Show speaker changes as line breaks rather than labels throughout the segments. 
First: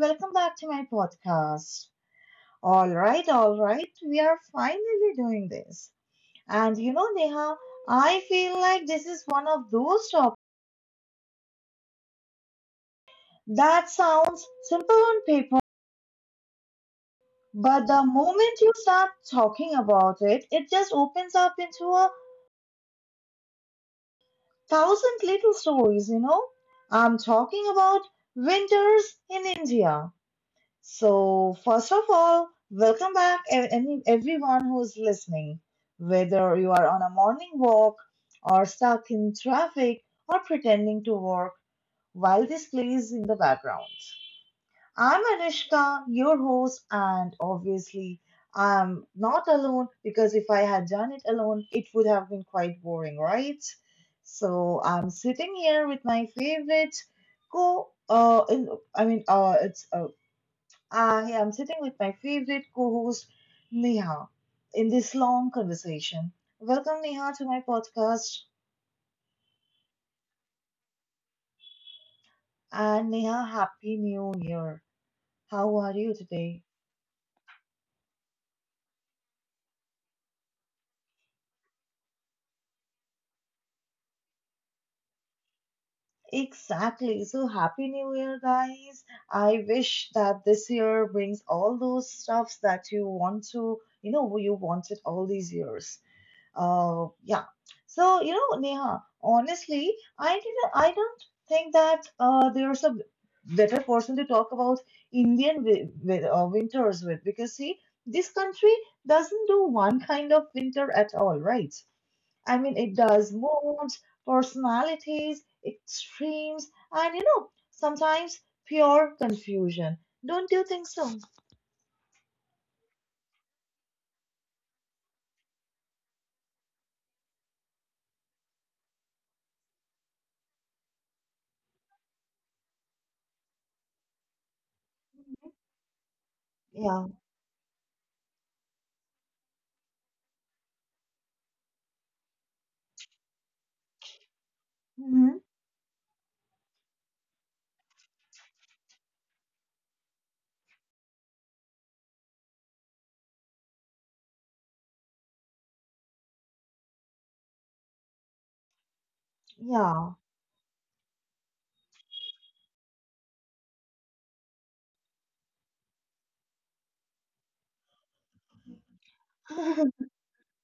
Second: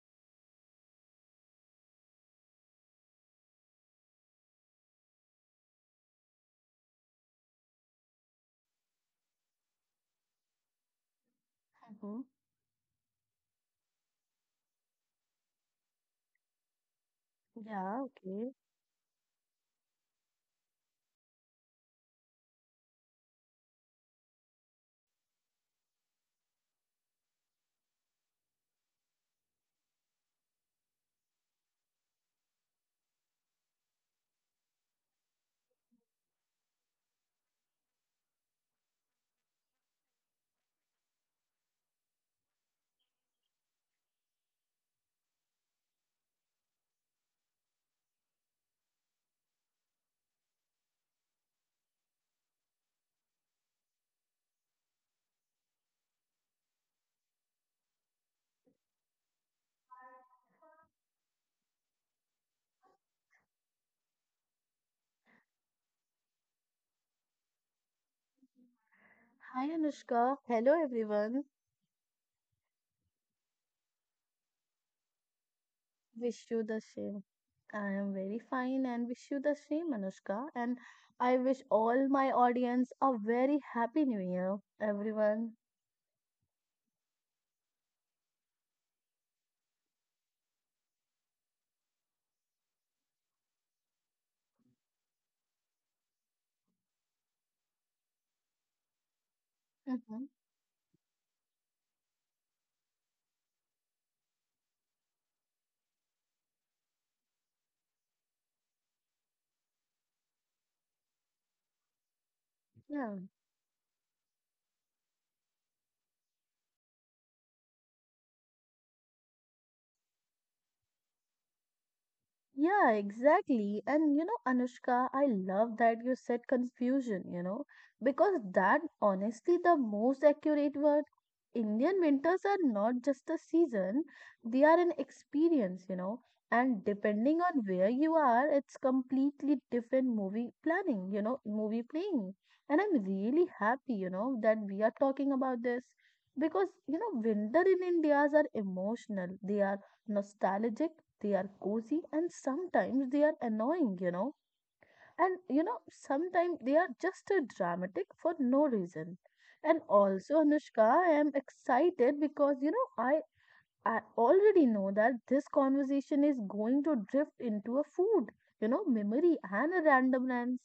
welcome back to my podcast. All right, we are finally doing this. And you know, Neha, I feel like this is one of those topics
Mm-hmm.
that sounds simple on paper, but the
Yeah, okay.
moment you start talking about it, it just opens up into a thousand little stories, you know. I'm talking about winters in India. So, first of all, welcome back everyone who's listening. Whether you are on a morning walk or stuck in traffic or pretending to work while this plays in the background. I'm Anishka, your host, and obviously I'm not alone because if I had done it alone, it would have been quite boring, right? So I'm sitting here with my favorite co. In, I mean, it's I am sitting with my favorite co host, Neha, in this long conversation. Welcome, Neha, to my podcast.
Hi, Anushka. Hello, everyone.
And Neha, Happy New Year. How are you
Wish you
today?
the same. I am very fine and wish you the same, Anushka. And I wish all my audience a very happy new year, everyone.
Exactly. So, Happy New Year, guys. I wish that this year brings all those stuffs that you want to, you know, you wanted all these years. Yeah. So, you know, Neha, honestly,
Mm-hmm.
I don't think that there's a better person to talk about Indian winters with because, see, this country doesn't do one kind of winter at all, right? I mean, it
Yeah.
does moods, personalities, extremes, and, you know, sometimes pure confusion. Don't you think so?
Yeah, exactly. And you know, Anushka, I love that you said confusion, you know, because that honestly the most accurate word. Indian winters are not just a season, they are an experience, you know. And
Yeah.
depending on where you are, it's completely different movie planning, you know, movie playing. And I'm really happy, you know, that we are talking
Hmm.
about this because, you know, winter in India's are emotional. They are nostalgic, they are cozy, and sometimes they are annoying, you know. And you know, sometimes they are just dramatic for no reason. And
Yeah.
also, Anushka, I am excited because you know, I already know that this conversation is going to drift into a food, you know, memory and a random lands.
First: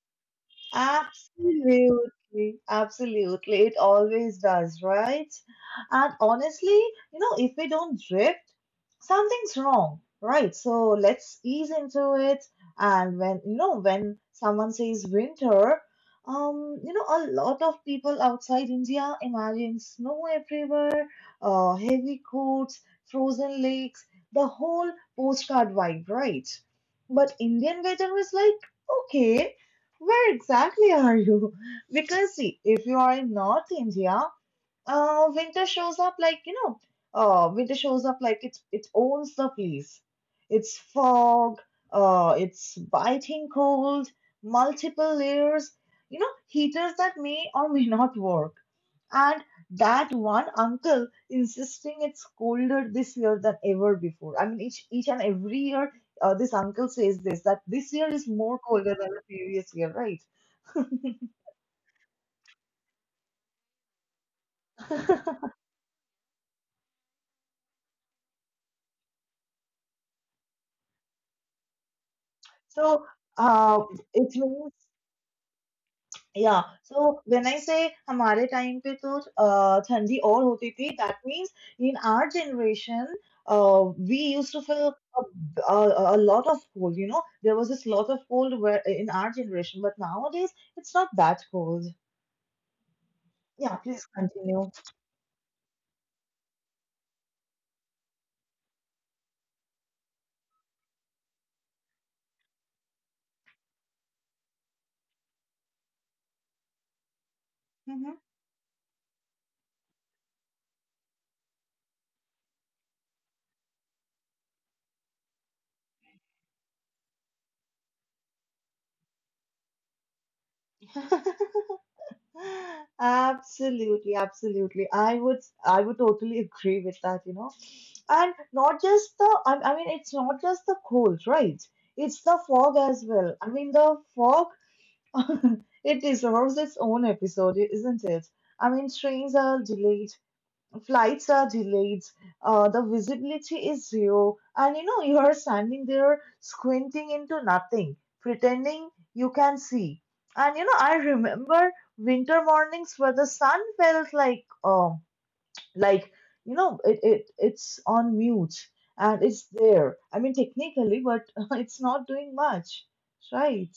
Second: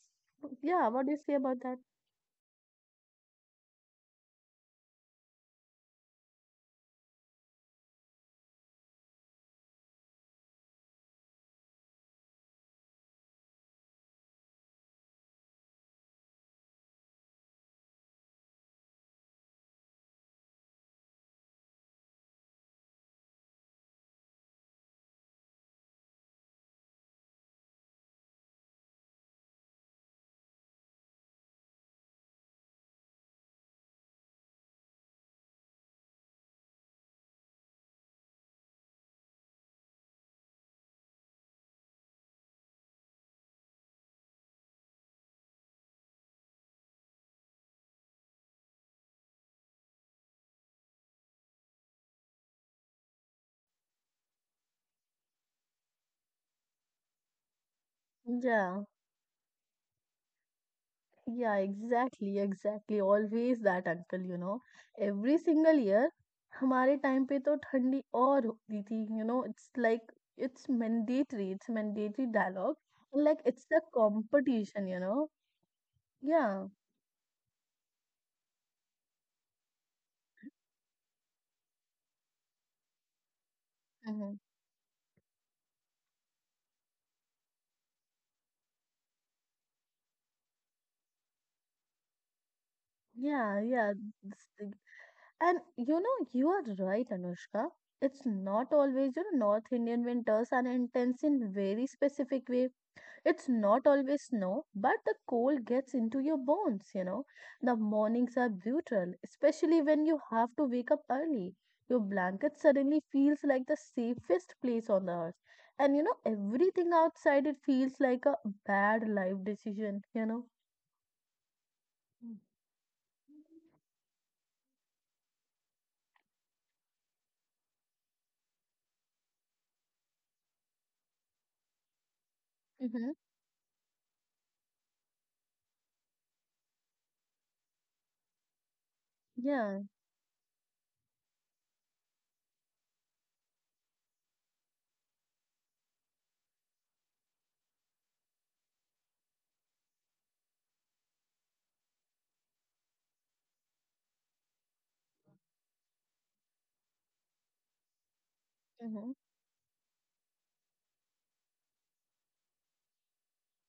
Yeah, what do you say about that?
Absolutely, absolutely. It always does, right? And honestly, you know, if we don't drift, something's wrong, right? So let's ease into it. And when, you know, when someone says winter, you know, a lot of people outside India imagine snow everywhere, heavy coats, frozen lakes, the whole postcard vibe, right? But Indian weather is like, okay. Where exactly are you? Because see, if you are in North India, uh, winter shows up like, you know, winter shows up like it owns the place. It's fog, it's biting cold, multiple layers, you know, heaters that may or may not work. And that one uncle insisting it's colder this year than ever before. I mean, each and every year, this uncle says this that this year is more
Yeah.
colder than the previous year, right?
Yeah, exactly, exactly. Always that uncle, you know. Every single year, हमारे time पे तो ठंडी और होती थी, you know. It's like it's mandatory dialogue.
So,
Like it's a
uh, it means.
competition, you know.
Yeah,
Yeah.
so when I say हमारे time पे तो ठंडी और होती थी, that means in our generation we
Hmm.
used to feel a lot of cold, you know, there was this lot of cold where in our generation, but nowadays it's not that cold.
Yeah,
Yeah,
yeah.
please
This
continue.
thing. And you know, you are right, Anushka. It's not always, you know, North Indian winters are intense in very specific ways. It's not always snow, but the cold gets into your bones, you know. The mornings are brutal, especially when you have to wake up early. Your blanket suddenly feels like the safest place on the earth. And you know, everything outside it feels like a bad life decision, you know.
Mhm. Absolutely, absolutely. I would totally agree with that, you know. And not just the, it's not just the cold, right? It's the fog as
Hmm.
well. I mean, the fog, it deserves its own episode, isn't it? I mean, trains are
Yeah.
delayed, flights are delayed, the visibility is zero, and you know, you are standing there squinting into nothing, pretending you can see. And you know, I remember winter mornings where the sun felt like, like you know, it's on mute
Mhm.
and it's there. I mean, technically, but it's not doing much, right?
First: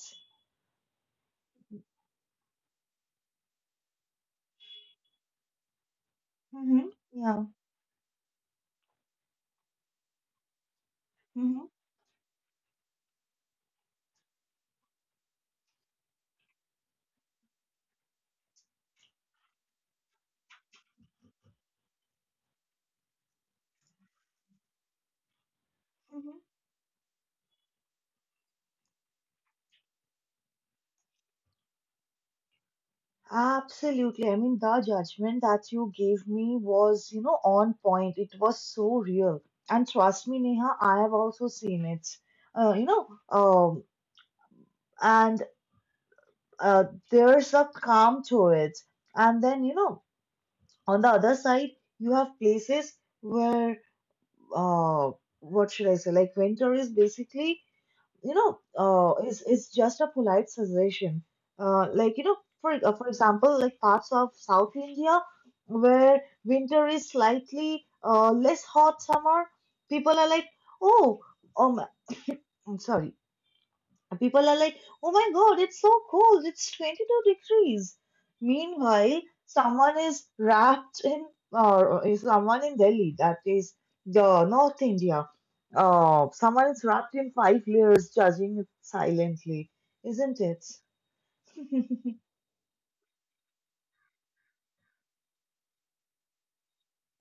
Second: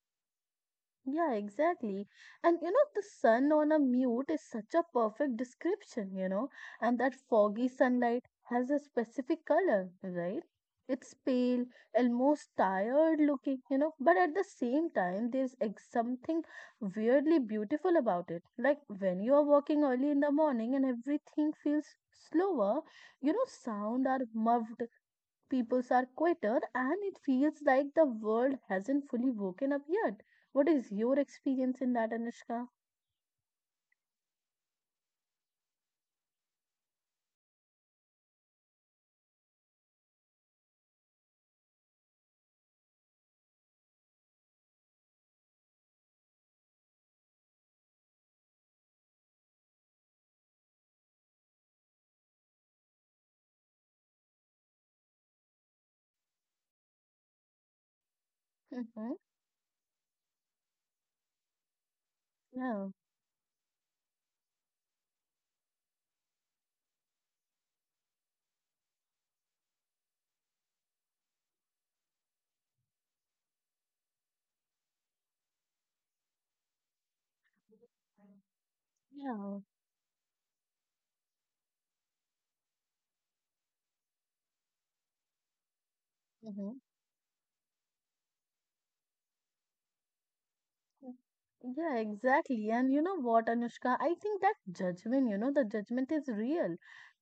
Yeah, exactly. And you know, the sun on a mute is such a perfect description, you know,
Hmm.
and that
Yeah.
foggy sunlight has a specific color, right? It's pale,
Hmm.
almost tired looking, you know, but at the same time, there's something weirdly beautiful about it. Like when you are walking early in the morning and everything feels slower, you know, sound are muffled, Peoples are quieter and it feels like the world hasn't fully woken up yet. What is your experience in that, Anushka?
Absolutely. I mean, the judgment that you gave me was, you know, on point. It was so real. And trust me, Neha, I have also seen it. You know, and uh, there's a calm to it. And then, you know, on the other side, you have places where, uh, what should I say, like winter is basically
Mm-hmm.
it's just a polite suggestion. Like, you know,
Yeah,
for example, like parts of South India where winter is slightly less hot summer, people are like, oh, um, I'm sorry, and people are like, oh my god, it's so cold, it's 22 degrees. Meanwhile,
yeah.
someone is wrapped in, or is someone in Delhi, that is the North India, someone
Mm-hmm.
is wrapped in five layers, judging it silently, isn't it?
Yeah, exactly. And you know what, Anushka? I think that judgment, you know, the judgment is real.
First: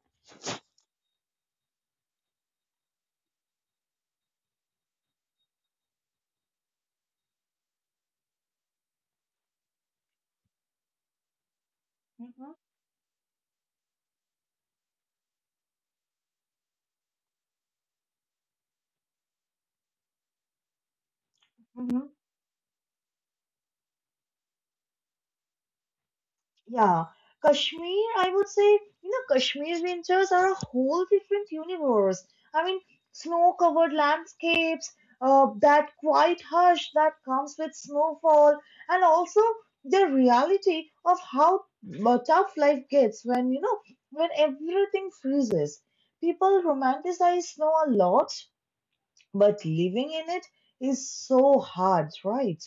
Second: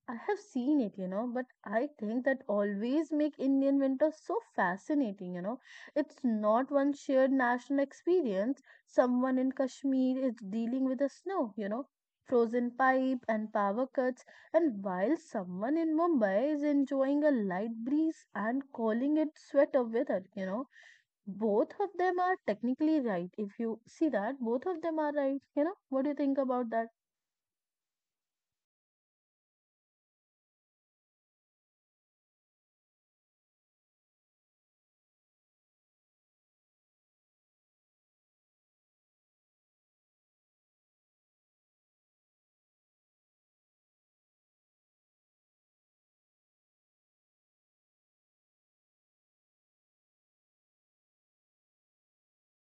I have seen it, you know, but I think that always make Indian winter so fascinating, you know. It's not one shared national experience. Someone in Kashmir is dealing with the snow, you know,
Mhm.
frozen pipe and power cuts, and while someone in Mumbai is enjoying a light breeze and calling it sweater weather, you know. Both of
Mhm.
them are technically right. If you see that, both of them are right, you know. What do you think about that?
Yeah, Kashmir, I would say, you know, Kashmir's winters are a whole different universe. I mean, snow-covered landscapes, that quiet hush that comes with snowfall, and also the reality of how tough life gets when, you know, when everything freezes. People romanticize snow a lot, but living in it is so hard, right?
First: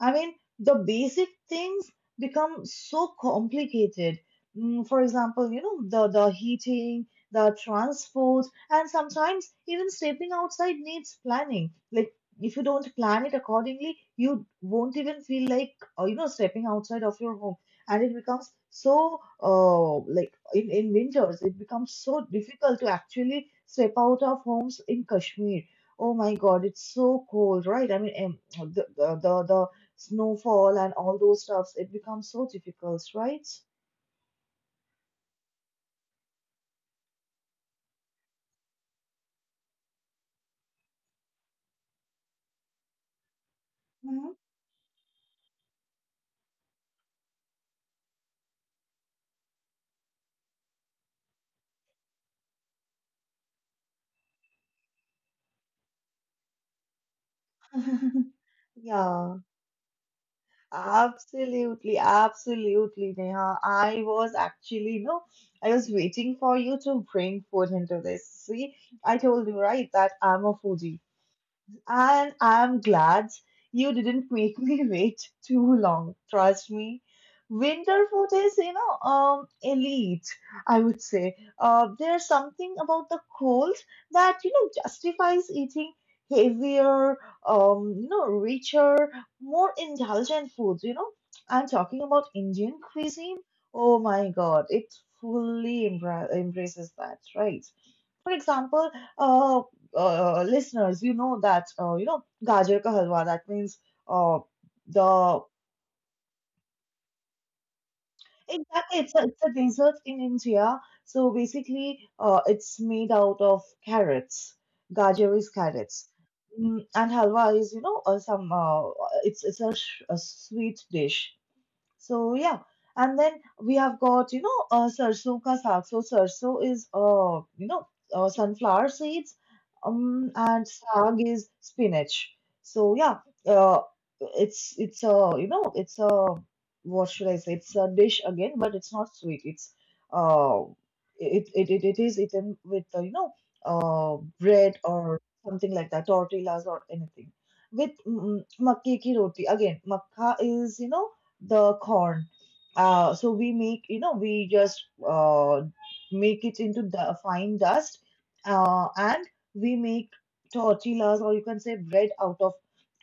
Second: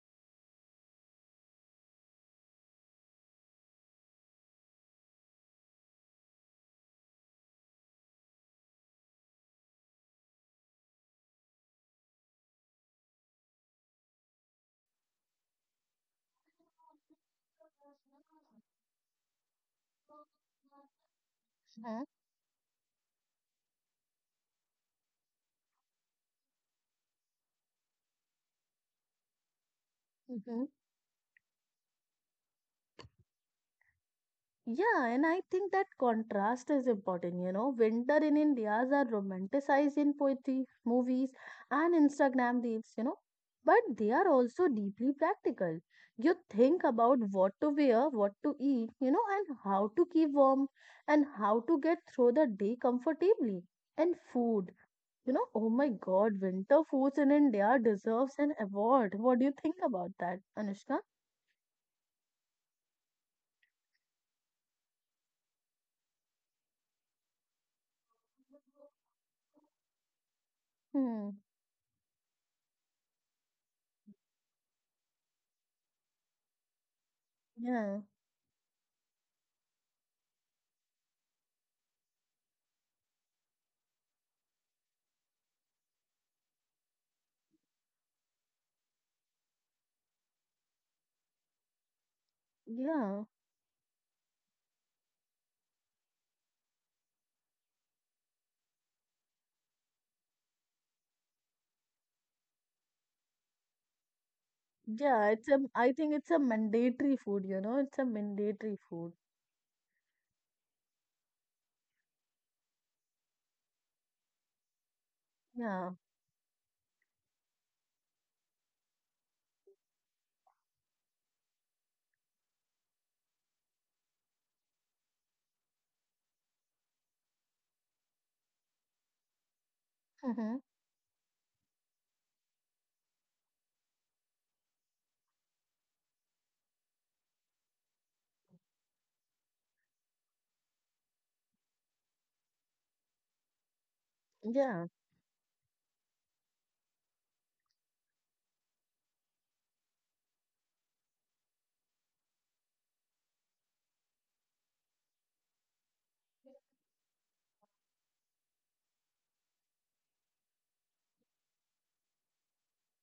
I mean, the basic things become so complicated. For example, you know, the heating, the transport, and sometimes even stepping outside needs planning. Like, if you don't plan it accordingly, you won't even feel like, you know, stepping outside of your home. And it becomes so, in winters, it becomes so difficult to actually step out of homes in Kashmir. Oh my God, it's so cold, right? I mean, em, the
Mhm.
snowfall and all those stuffs, it becomes so difficult, right?
Yeah, and I think that contrast is important. You know, winter in India are romanticized in poetry, movies, and Instagram reels, you know, but they are
Mhm.
also deeply practical. You think about what to wear, what to eat, you know, and how to keep warm and how to get through the day comfortably. And food, you know, oh my God, winter foods in India deserves an award.
Yeah,
What do you think about that, Anushka?
absolutely, absolutely, Neha. I was actually, you know, I was waiting for you to bring food into this. See, I told you, right, that I'm a foodie.
Hmm.
And I'm glad you didn't make me wait too long. Trust me.
Yeah.
Winter food is, you know, elite, I would say. There's something about the cold that, you know, justifies eating heavier, you know, richer, more indulgent foods, you know. I'm talking about Indian
Yeah.
cuisine. Oh my God, it fully embraces that, right? For example, uh, listeners, you know that you know gajar ka halwa. That means uh,
Yeah,
the
it's a, I think it's a mandatory food, you know, it's a mandatory
exactly
food.
it's a dessert in India. So basically, it's made out of carrots. Gajar is
Yeah.
carrots, and halwa is you know some it's a, sh- a sweet dish. So yeah, and then we have got you know sarso ka saag. So sarso is you know sunflower seeds,
Mm-hmm.
and saag is spinach. So yeah, uh, it's a you know it's a what should I say? It's a dish again, but it's not sweet. It's uh it it it, It is eaten with you know bread
Yeah.
or something like that, tortillas or anything. With makke ki roti again, makka is you know the corn. So we make, you know, we just make it into the fine dust and we make tortillas or you can say bread out of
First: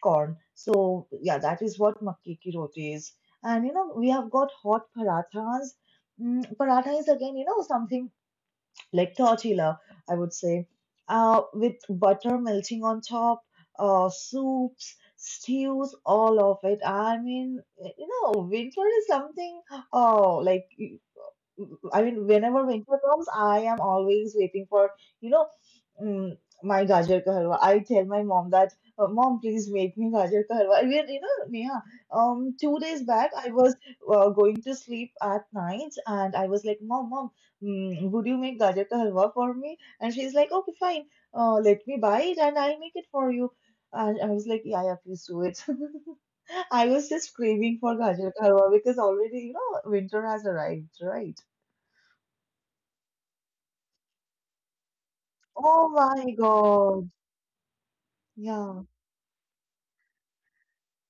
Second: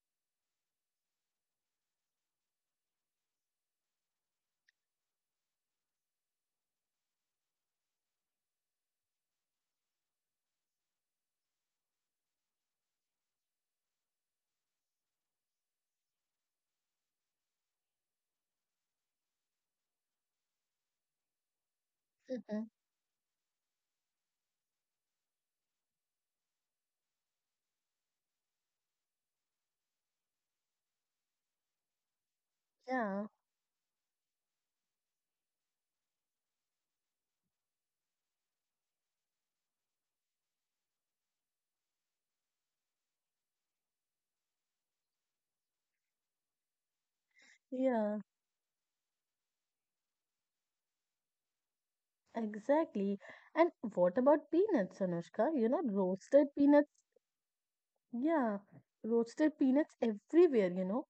corn. So yeah, that is what makke ki roti is. And you know, we have got hot parathas. Paratha is again, you know, something like tortilla, I would say, with butter melting on top, soups, stews, all of it. I mean, you know, winter is something, oh, like I mean,
Mm-hmm.
whenever winter comes, I am always waiting for, you know, mm, my gajar ka halwa. I tell my mom that, mom, please make me gajar ka halwa. We are, you know, Neha, 2 days
Yeah.
back, I was going to sleep at night and I was like, mom, mom, would you make gajar ka halwa for me? And she's like, okay, fine. Let me buy it and I'll make it for you. And I was like, yeah, yeah, please do it. I was just craving for
Yeah.
gajar ka halwa because already, you know, winter has arrived, right?
Exactly. And what about peanuts, Anushka? You know,
Oh my
roasted peanuts.
God.
Yeah.
Yeah.
Roasted peanuts everywhere, you know.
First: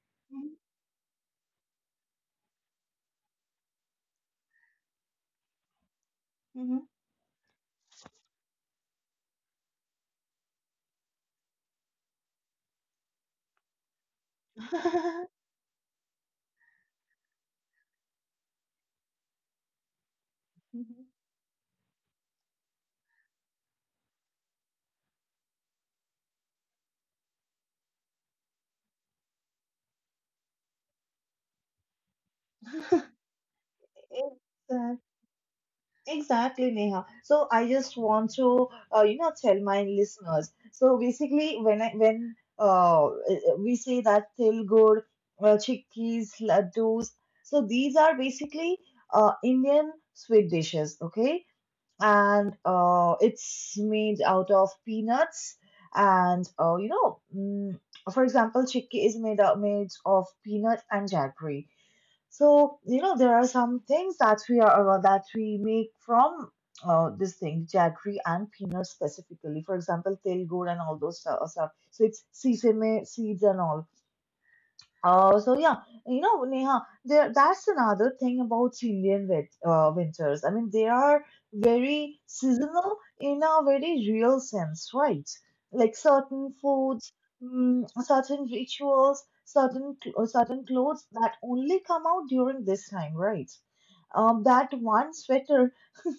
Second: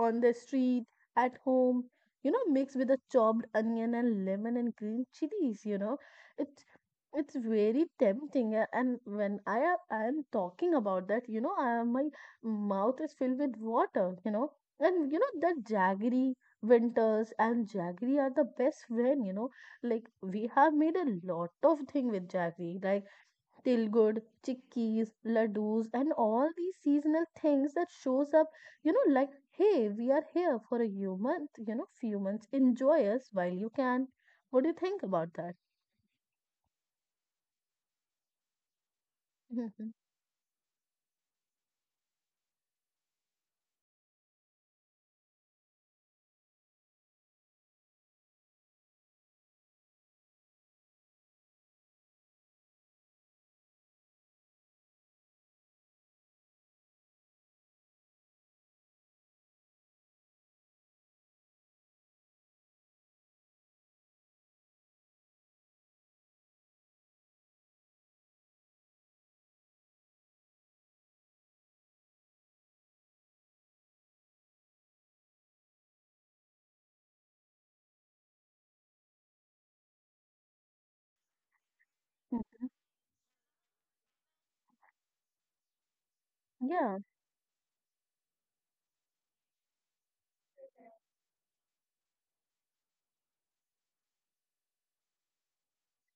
On the street, at home, you know, mixed with a chopped onion and lemon and green chilies, you know. It's
Mm-hmm.
it's very tempting and when I am talking about that, you know, my mouth is filled with water, you know. And you know that jaggery winters and jaggery are the best friend, you know. Like we have made
Mm-hmm.
a lot of thing with jaggery, like tilgud, chickpeas, ladoos, and all these seasonal things that shows up, you know, like, hey, we are here for a few months, you know, few months. Enjoy us while you can. What do you
Exact-
think about that?
Exactly, Neha. So I just want to, you know, tell my listeners. So basically, when I when we say that Tilgur, chickpeas, laddus, so these are basically Indian sweet dishes. Okay, and it's made out of peanuts and for example chickpea is made of peanut and jaggery, so you know there are some things that we are that we make from this thing jaggery and peanut specifically, for example til gur and all those stuff, so it's sesame seeds and all. So yeah, you know, Neha, there that's another thing about Indian winters. I mean, they are very seasonal in a very real sense, right? Like certain
Yeah,
foods, certain rituals, certain clothes that only come out during this time, right? That one sweater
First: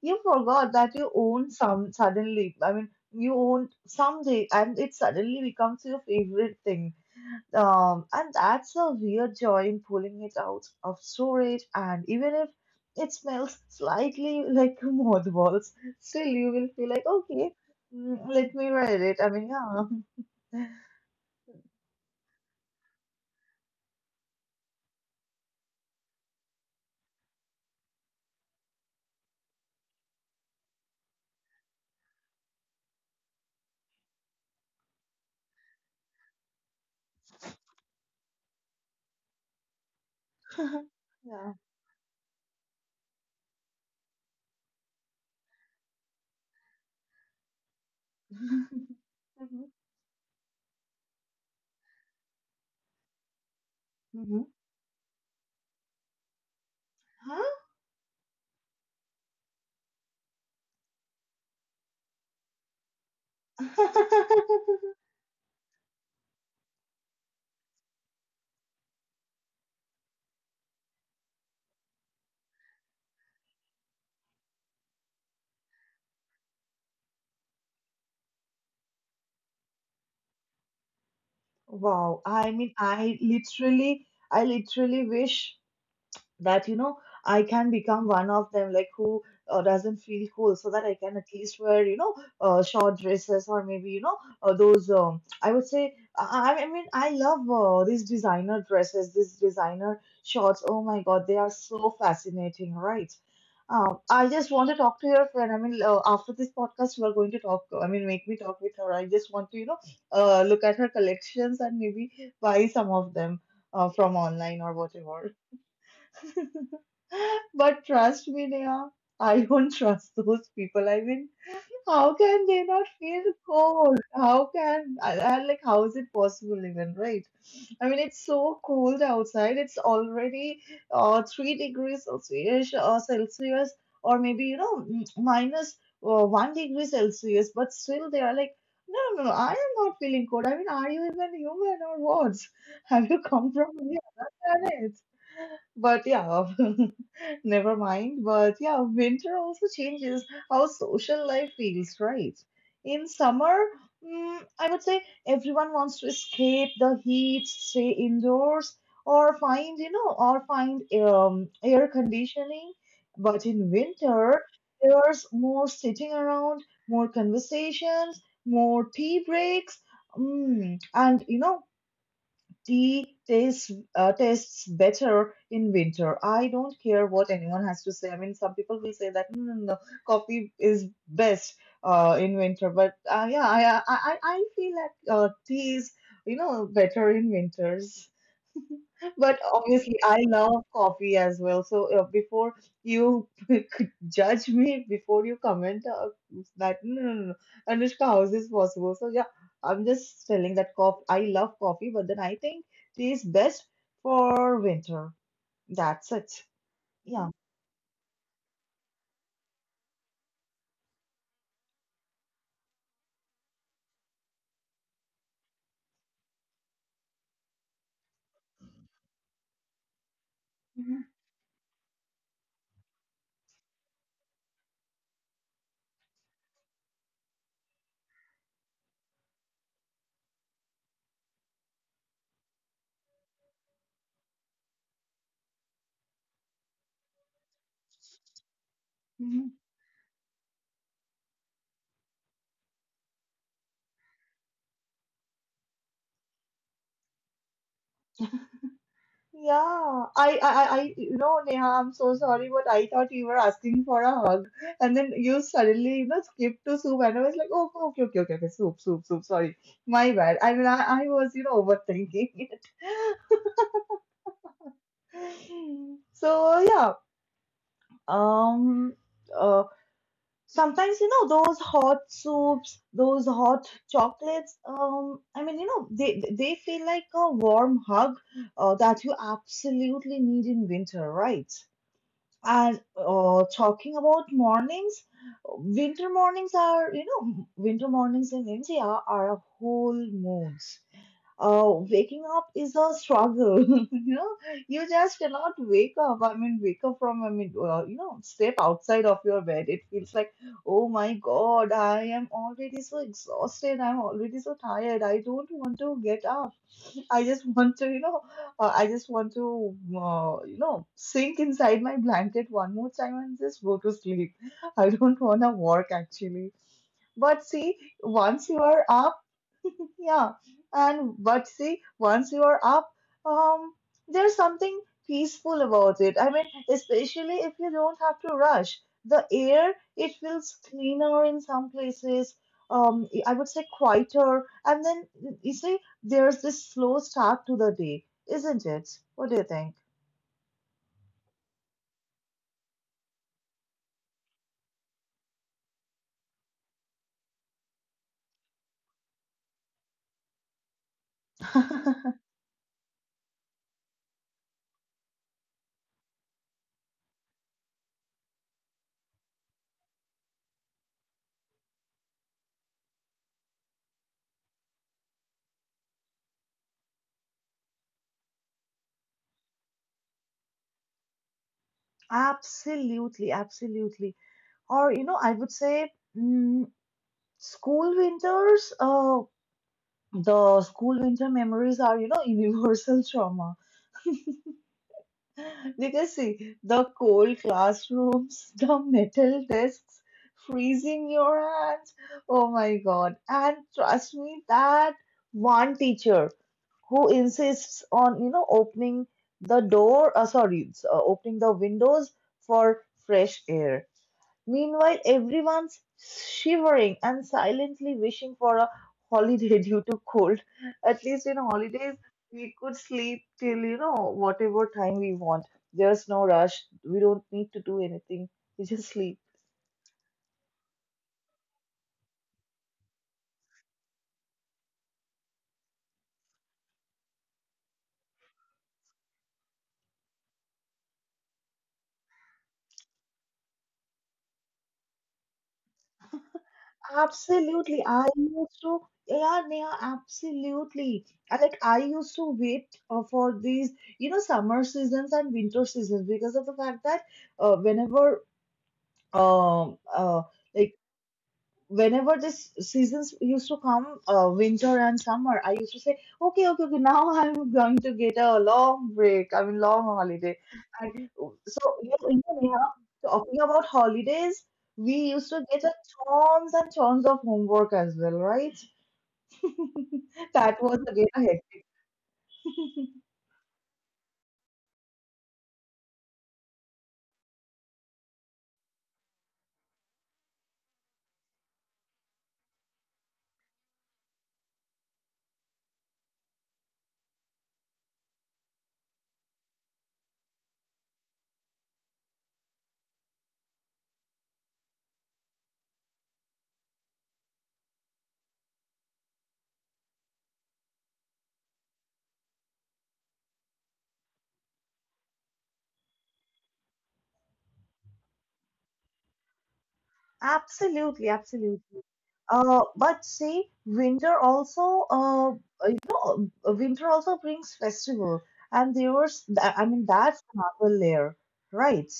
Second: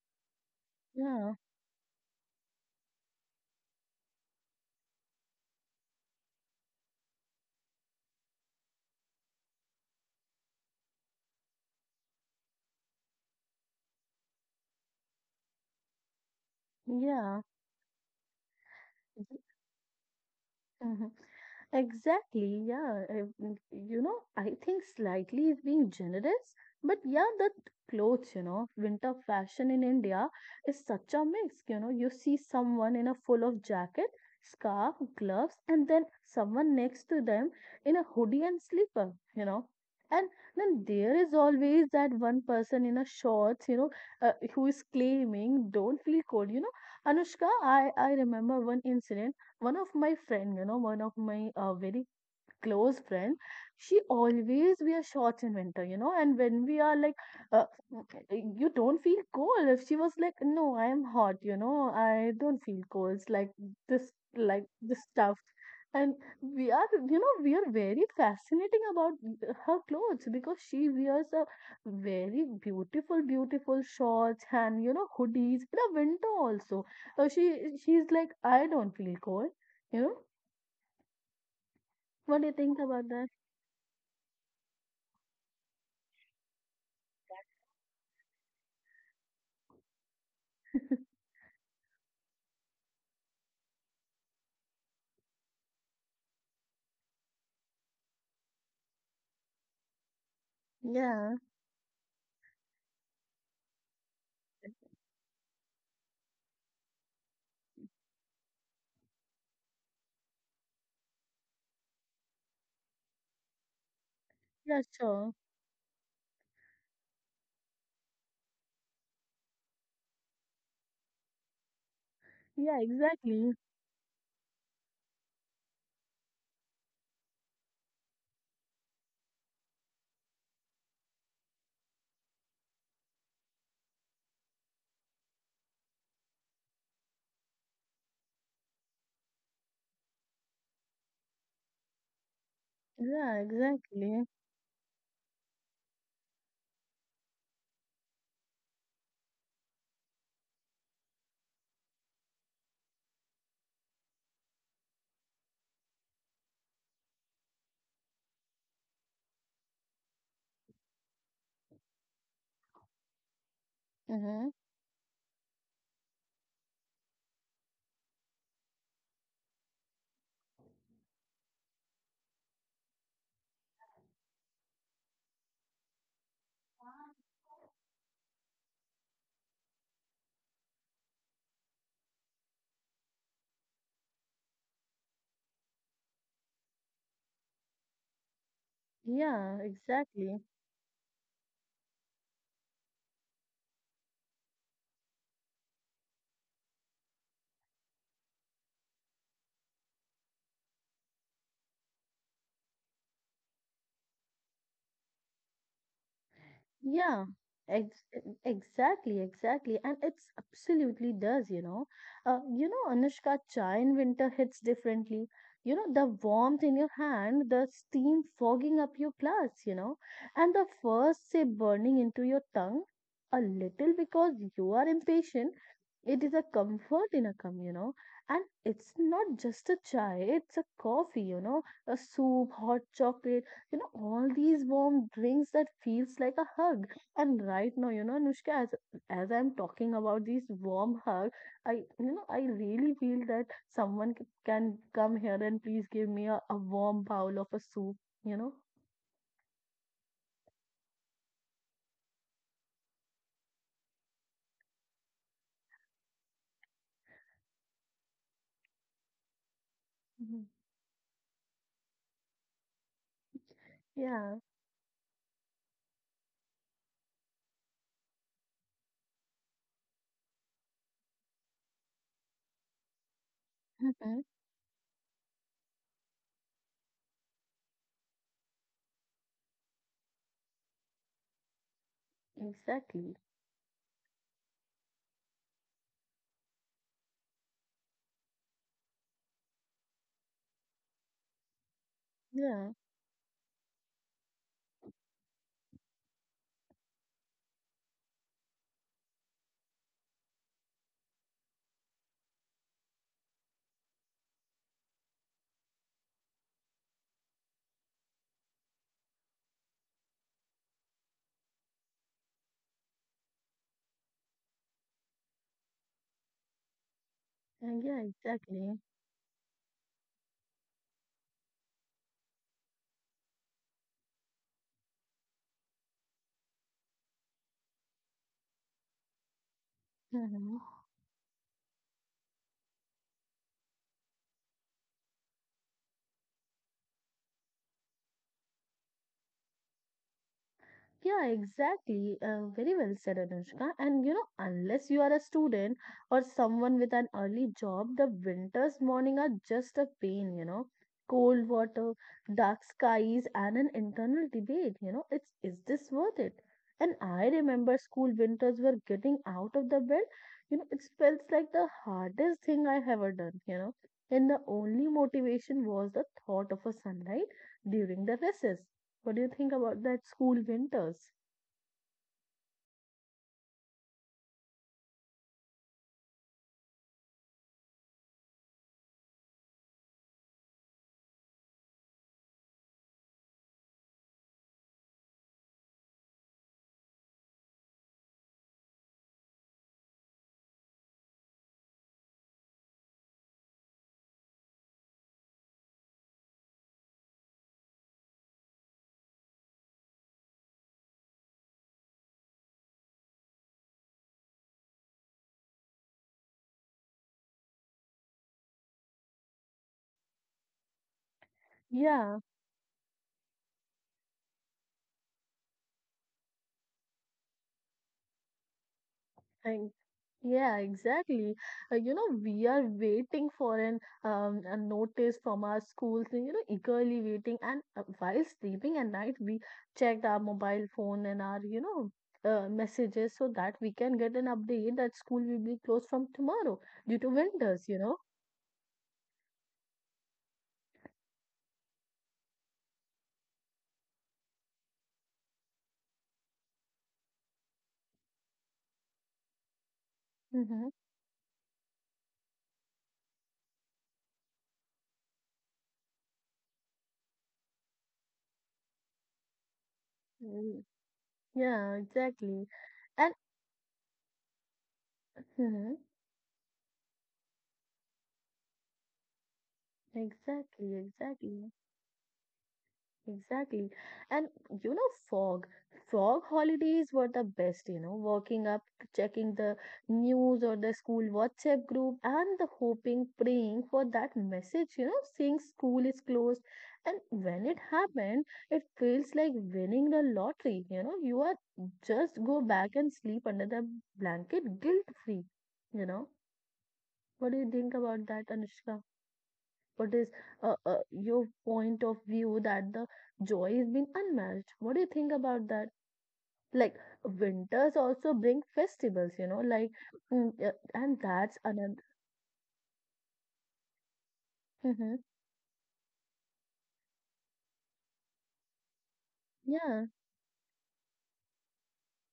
you forgot that you
yeah,
own some suddenly. I mean, you own someday, and it suddenly becomes your favorite thing, and that's the real joy in pulling it out of storage. And even if it smells slightly like mothballs, still you will feel like,
yeah.
okay, let me read it. I mean, yeah.
Mhm. Exactly, yeah. Mm, you know, I think slightly is being generous, but yeah, the clothes, you know, winter fashion in India is such a mix. You know, you see someone in a full of jacket, scarf, gloves, and then someone next to them in a hoodie and slipper, you know. And then there is
Yeah.
always that one person in a shorts, you know, who is claiming, don't feel cold. You know, Anushka, I remember one incident.
Mhm,
One of my friend, you know, one of my very close friend, she
mhm.
always wears shorts in winter, you know. And when we are like,
Huh?
uh, you don't feel cold. If she was like, no, I am hot, you know, I don't feel cold. It's this, like this stuff. And we are, you know, we are very fascinating about her clothes because she wears a very beautiful, beautiful shorts and you know hoodies in the winter also. So she's like, I don't feel cold, you know.
Wow,
What do you think about that?
I literally wish that you know I can become one of them, like who doesn't feel cool, so that I can at least wear you know short dresses or maybe you know those. I would say I love these designer dresses, these designer shorts. Oh my God,
Yeah.
they are so fascinating, right? I just want to talk to your friend. I mean, after this podcast, you are going to talk. I mean, make me talk with her. I just want to, look at her collections and maybe buy some of them from online or
Yeah, sure.
whatever. But trust me, Neha, I don't trust those people. I mean, how can they
Yeah,
not feel
exactly.
cold? How can, I, like, how is it possible even, right? I mean, it's so cold outside. It's already 3 degrees Celsius, Celsius, or maybe minus one degree Celsius. But still, they are like, no, no, no. I am not feeling cold. I mean, are you even human or what? Have you
Yeah,
come from any
exactly.
other planet? But yeah, Never mind. But yeah, winter also changes how social life feels, right? In summer, I would say everyone wants to escape the heat, stay indoors, or find, you know, or find air conditioning. But in winter,
Mm-hmm.
there's more sitting around, more conversations, more tea breaks. And you know, tea tastes tastes better in winter. I don't care what anyone has to say. I mean, some people will say that no, no, no, coffee is best in winter. But yeah, I feel that tea is you know better in winters. But
Yeah,
obviously, I
exactly.
love coffee as well. So before you could judge me, before you comment that no, no, no, no, Anushka, how is this possible? So yeah, I'm just telling that coffee. I love coffee, but then I think tea is best for winter. That's it.
Yeah,
Yeah.
ex Exactly, exactly. And it's absolutely does, you know. You know, Anushka, chai in winter hits differently. You know, the warmth in your hand, the steam fogging up your glass, you know, and the first sip burning into your tongue a little because you are impatient. It is a comfort in a cum, you know, and it's not just a chai, it's a coffee, you know, a soup, hot chocolate, you know, all these warm drinks that feels like a hug. And right now, you know, Anushka, as I'm talking about this warm hug, I, you know, I really feel that someone can come here and please give me a warm bowl of a soup, you know.
Yeah, you know, Neha, I'm so sorry, but I thought you were asking for a hug, and then you suddenly, you know, skipped to soup, and I was like, oh, okay, okay, okay, okay, soup, soup, soup. Sorry, my bad.
Mhm.
I mean, I was, you know, overthinking it.
Yeah.
So yeah, um, uh, sometimes you know those hot soups, those hot
Hmm.
chocolates. I mean, you know, they feel like a warm hug, that you absolutely need in winter, right? And
Exactly.
talking about mornings, winter mornings in India are a whole mood. Waking up
Yeah.
is a struggle. You know, you just cannot wake up. You know, step outside of your bed. It feels like, oh my God, I am already so exhausted. I'm already so tired. I don't want to get up. I just want to, I just want to, you know, sink inside my blanket one more time and just go to sleep. I don't want to work actually. But see,
And yeah,
once you
exactly.
are up, yeah, but see, once you are up, um, there's something peaceful about it. I mean, especially if you don't have to rush. The air, it feels
Hmm.
cleaner in some places. I would say quieter, and then you see, there's this slow start to the day, isn't it? What do you think?
Yeah, exactly. Very well said, Anushka. And you know, unless you are a student or someone with an early job, the winter's morning are just a pain, you know. Cold water, dark skies, and an internal debate, you know, it's is this worth it? And I remember school winters were getting out of the bed, you know, it felt like the hardest thing I ever done, you know. And the only motivation was the thought of a sunlight during the recess. What do you think about that school winters?
Absolutely, absolutely. Or, you know, I would say school winters. The school winter memories are, you know, universal trauma. Because see, the cold classrooms, the metal desks, freezing your hands. Oh my God. And trust me, that one teacher who insists on, you know, opening the door, sorry, s- opening the windows for fresh air. Meanwhile, everyone's shivering and silently wishing for a holiday due to cold. At least in holidays,
Yeah,
we could sleep till, you know, whatever time we want. There's no rush. We don't need to do anything. We just sleep.
and yeah, exactly. You know, we are waiting for an a notice from our schools, and, you know, eagerly waiting. And while sleeping at night, we checked our mobile phone and our, you know, messages so that we can get an update that school will be closed from tomorrow due to winters, you
Absolutely.
know.
I used to, yeah, Neha, absolutely. I used to wait for these, you know, summer seasons and winter seasons because of the fact that uh, whenever, um, uh,
Mm-hmm.
like, whenever this seasons used to come, winter and summer, I used to say, okay, okay, okay, now I'm going to get a long break. I mean, long holiday.
Mm.
And
Yeah,
so, you know,
exactly.
Neha,
And
talking about holidays, we used to get a
mhm,
tons and tons of homework as well, right? That
exactly,
was again a
exactly.
headache.
Exactly. And you know, fog, fog holidays were the best, you know, waking up, checking the news or the school WhatsApp group and the hoping, praying for that message, you know, saying school is closed. And when it happened, it feels like winning the lottery, you know, you are just go back and sleep under the blanket guilt free, you know. What do you think about that, Anushka? What is your point of view that the joy is being unmatched? What do you think about that? Like winters also bring festivals, you know, like and
Absolutely,
that's another.
absolutely. Uh, but see, winter
Hmm.
also uh, uh, winter also brings festival, I
Yeah.
mean, that's another layer, right?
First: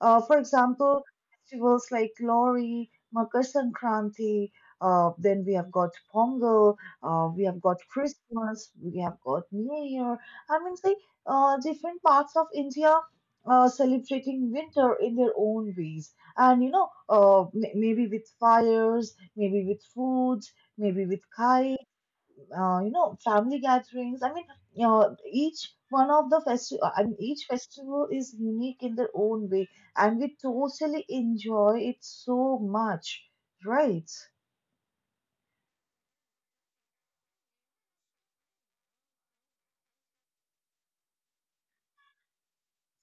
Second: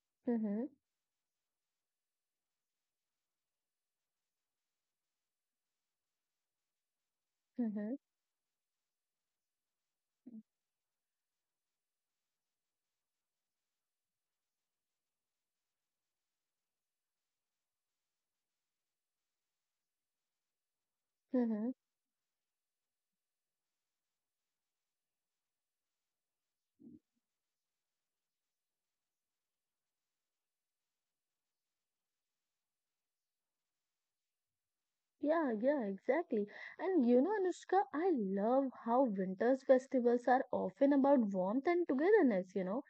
For
Hmm.
example, festivals like Lori, Makar Sankranti, then we have got Pongal, we have got
Hmm.
Christmas, we have got New Year. I mean, say, different parts of India celebrating winter in their own ways. And, you know, maybe with fires, maybe with food, maybe with kites,
Hmm.
you know, family gatherings. I mean, you know, each one of the festival, I mean, each festival is unique in their own way, and we totally enjoy it so much, right?
Yeah, yeah, exactly. And you know, Anushka, I love how winter's festivals are often about warmth and togetherness, you know,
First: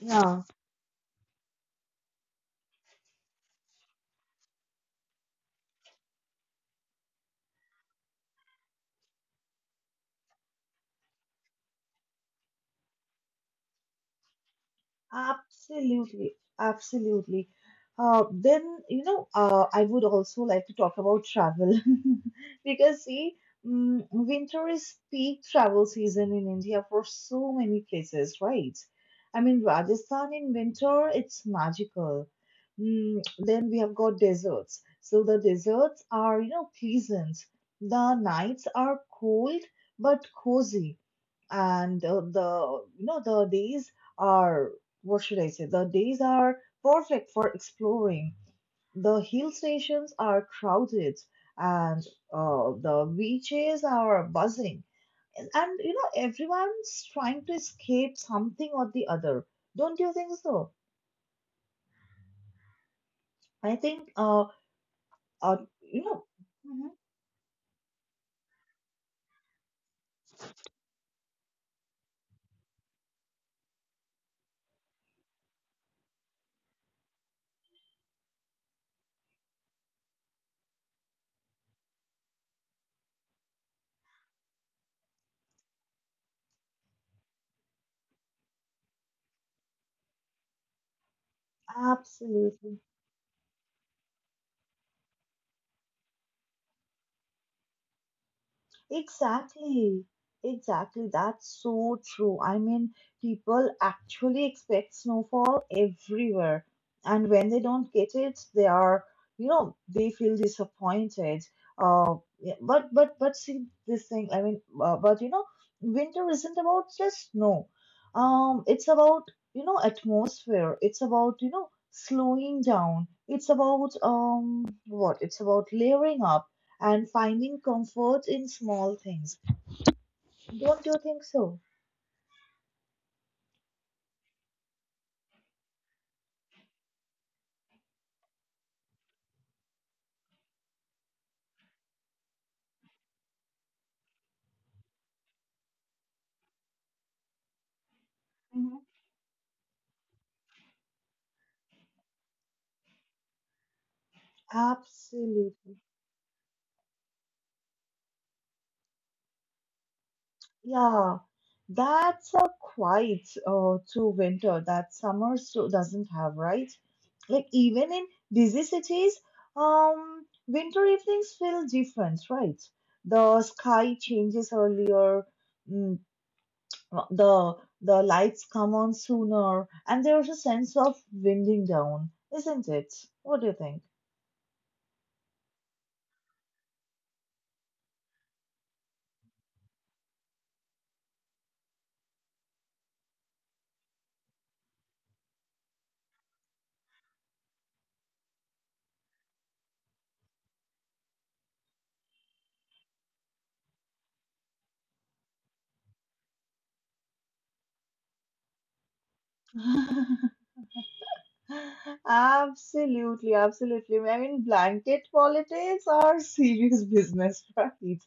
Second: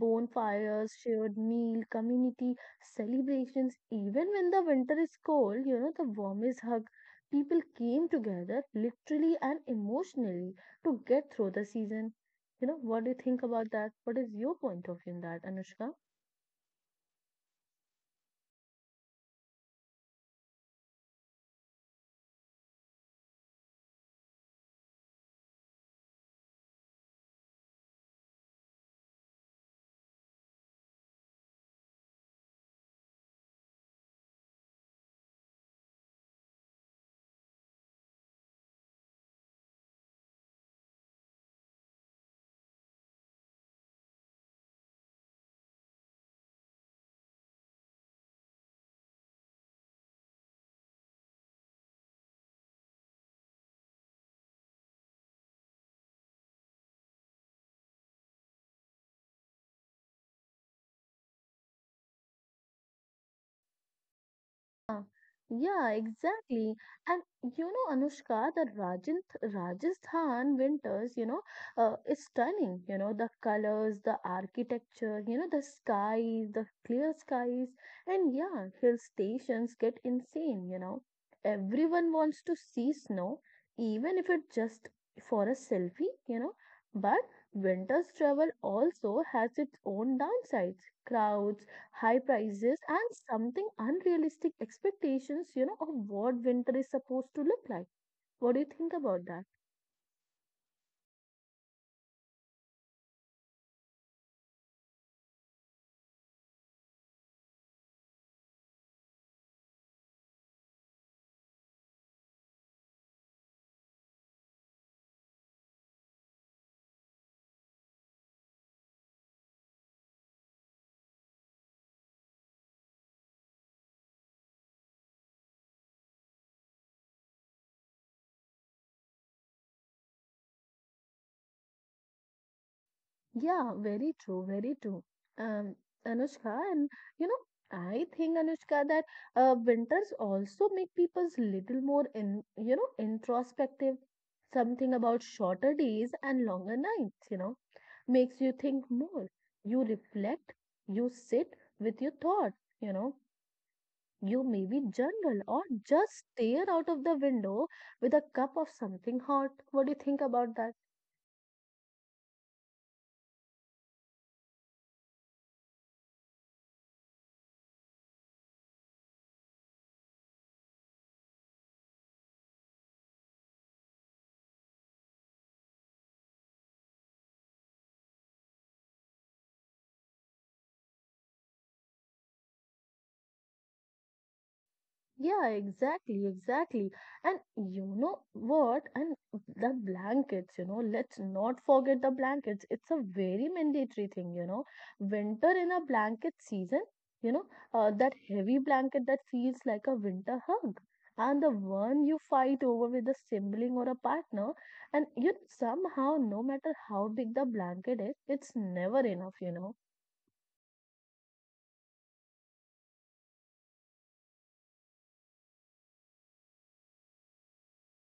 Yeah.
shared meal, community celebrations. Even when the winter is cold, you know, the warmest hug, people came together literally and emotionally to get through the season. You know, what do you think about that? What is your point of view in that, Anushka?
Absolutely, absolutely. Then, you know, I would also like to talk about travel because, see, winter is peak travel season in India for so many places, right? I mean, Rajasthan in winter, it's magical. Then we have got deserts. So the deserts are, you know, pleasant. The nights are cold but cozy, and the days are what should I say? The days are perfect for exploring. The hill stations are crowded and the beaches are buzzing. And you know, everyone's trying to escape something or the other. Don't you think so? I think, uh,
Yeah,
uh
yeah,
you know,
exactly.
mhm,
And you know, Anushka, the Rajant Rajasthan winters, you know, is stunning. You know, the colors, the architecture, you know, the skies, the clear skies, and yeah, hill stations get insane. You know, everyone wants to see snow, even if it's just for a selfie. You know, but winter's travel also has its own downsides: crowds, high
absolutely.
prices and something unrealistic expectations, you know, of what winter is supposed to look like. What do you think about that?
Exactly, exactly. That's so true. I mean, people actually expect snowfall everywhere, and when they don't get it, they are, you know, they feel disappointed. Yeah, but see this thing. But you know, winter isn't about just snow. It's about you know atmosphere. It's about you know slowing down. It's about what? It's about layering up and finding comfort in small things. Don't you think so?
Yeah, very true, very true. Um, Anushka, and you know, I think Anushka that winters also make people's little more in, you know, introspective. Something about shorter days and longer nights, you know, makes you
Mhm.
think more. You reflect, you sit with your thought, you know. You may be jungle or
Absolutely.
just stare out of the window with a cup of something hot. What do you think about that?
Yeah, that's a quite to winter that summer so doesn't have, right? Like even in busy cities, winter evenings feel different, right? The sky changes earlier, mm, the the lights come on sooner, and there's a sense of winding down, isn't it? What do you think?
Yeah, exactly, exactly. And you know what? And the blankets, you know, let's not forget the blankets. It's a very mandatory thing, you know. Winter in a blanket season, you know, that heavy blanket that feels like a winter hug. And the one you fight over with a sibling or a partner, and you know, somehow, no matter how big the blanket is, it's never enough,
Absolutely, absolutely. I mean, blanket politics are serious business, right?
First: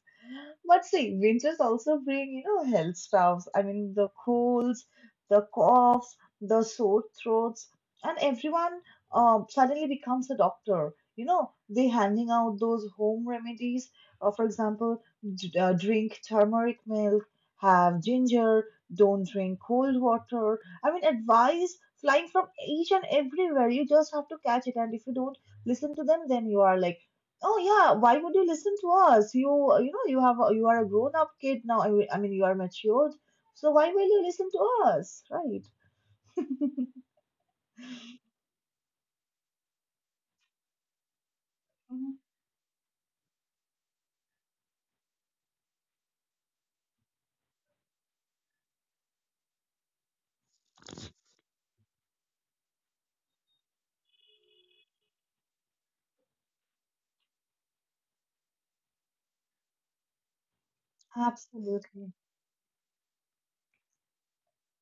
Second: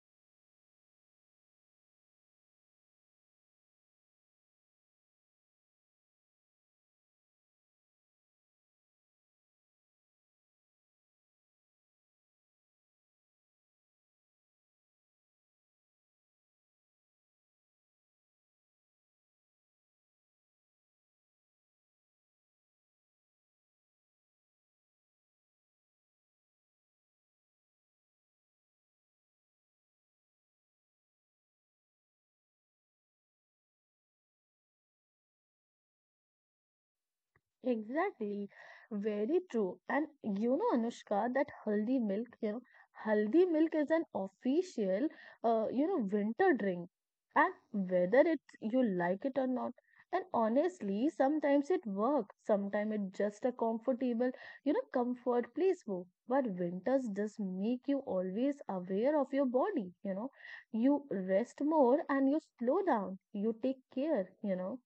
But see, winters also bring, you know, health stuffs. I mean, the colds, the coughs, the sore throats, and everyone suddenly becomes a doctor. You know, they handing out those home remedies. For example, drink turmeric milk, have ginger, don't drink cold water. I mean, advice flying from each and everywhere. You just have to catch it. And if you don't listen to them, then you are like, oh yeah, why would you listen to us? You know, you are a grown up kid now. I mean, you are matured. So why will you listen to us? Right.
Exactly, very true. And you know, Anushka, that haldi
Mhm.
milk, you know, haldi milk is an official, you know, winter drink. And whether it's you like it or not, and honestly, sometimes it works, sometimes it's just a comfortable, you know, comfort placebo. But winters just make you always aware of your body, you know. You rest more
Absolutely.
and you slow down, you take care, you know.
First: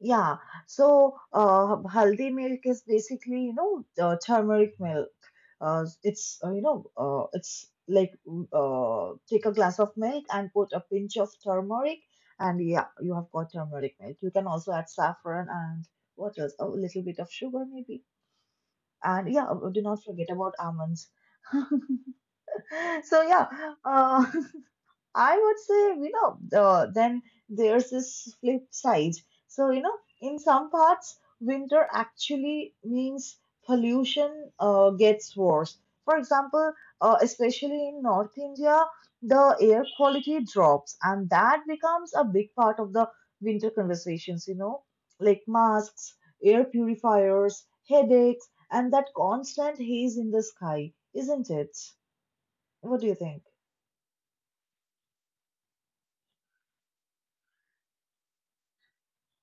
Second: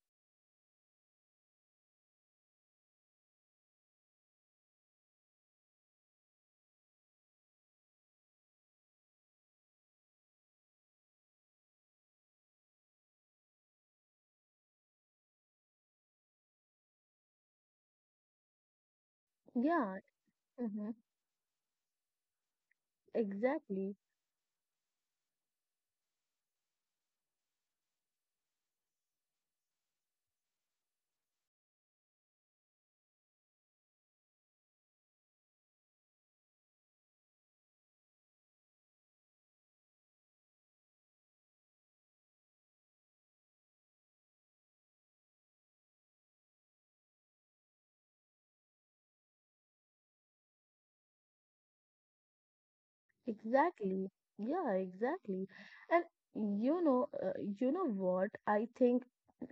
Yeah, so haldi milk is basically, you know, turmeric milk. It's like take a glass of milk and put a pinch of turmeric, and yeah, you have got turmeric milk. You can also add saffron and what else? A little bit of sugar, maybe. And yeah, do
Yeah,
not forget about
hmm
almonds. So yeah,
exactly.
uh, I would say, you know, then there's this flip side. So, you know, in some parts, winter actually means pollution gets worse. For example, especially in North India, the air quality drops, and that becomes a big part of the winter conversations, you know, like masks, air purifiers, headaches, and that constant haze in the sky, isn't it? What do you think?
Exactly. Yeah, exactly. And you know, uh, you know what? I think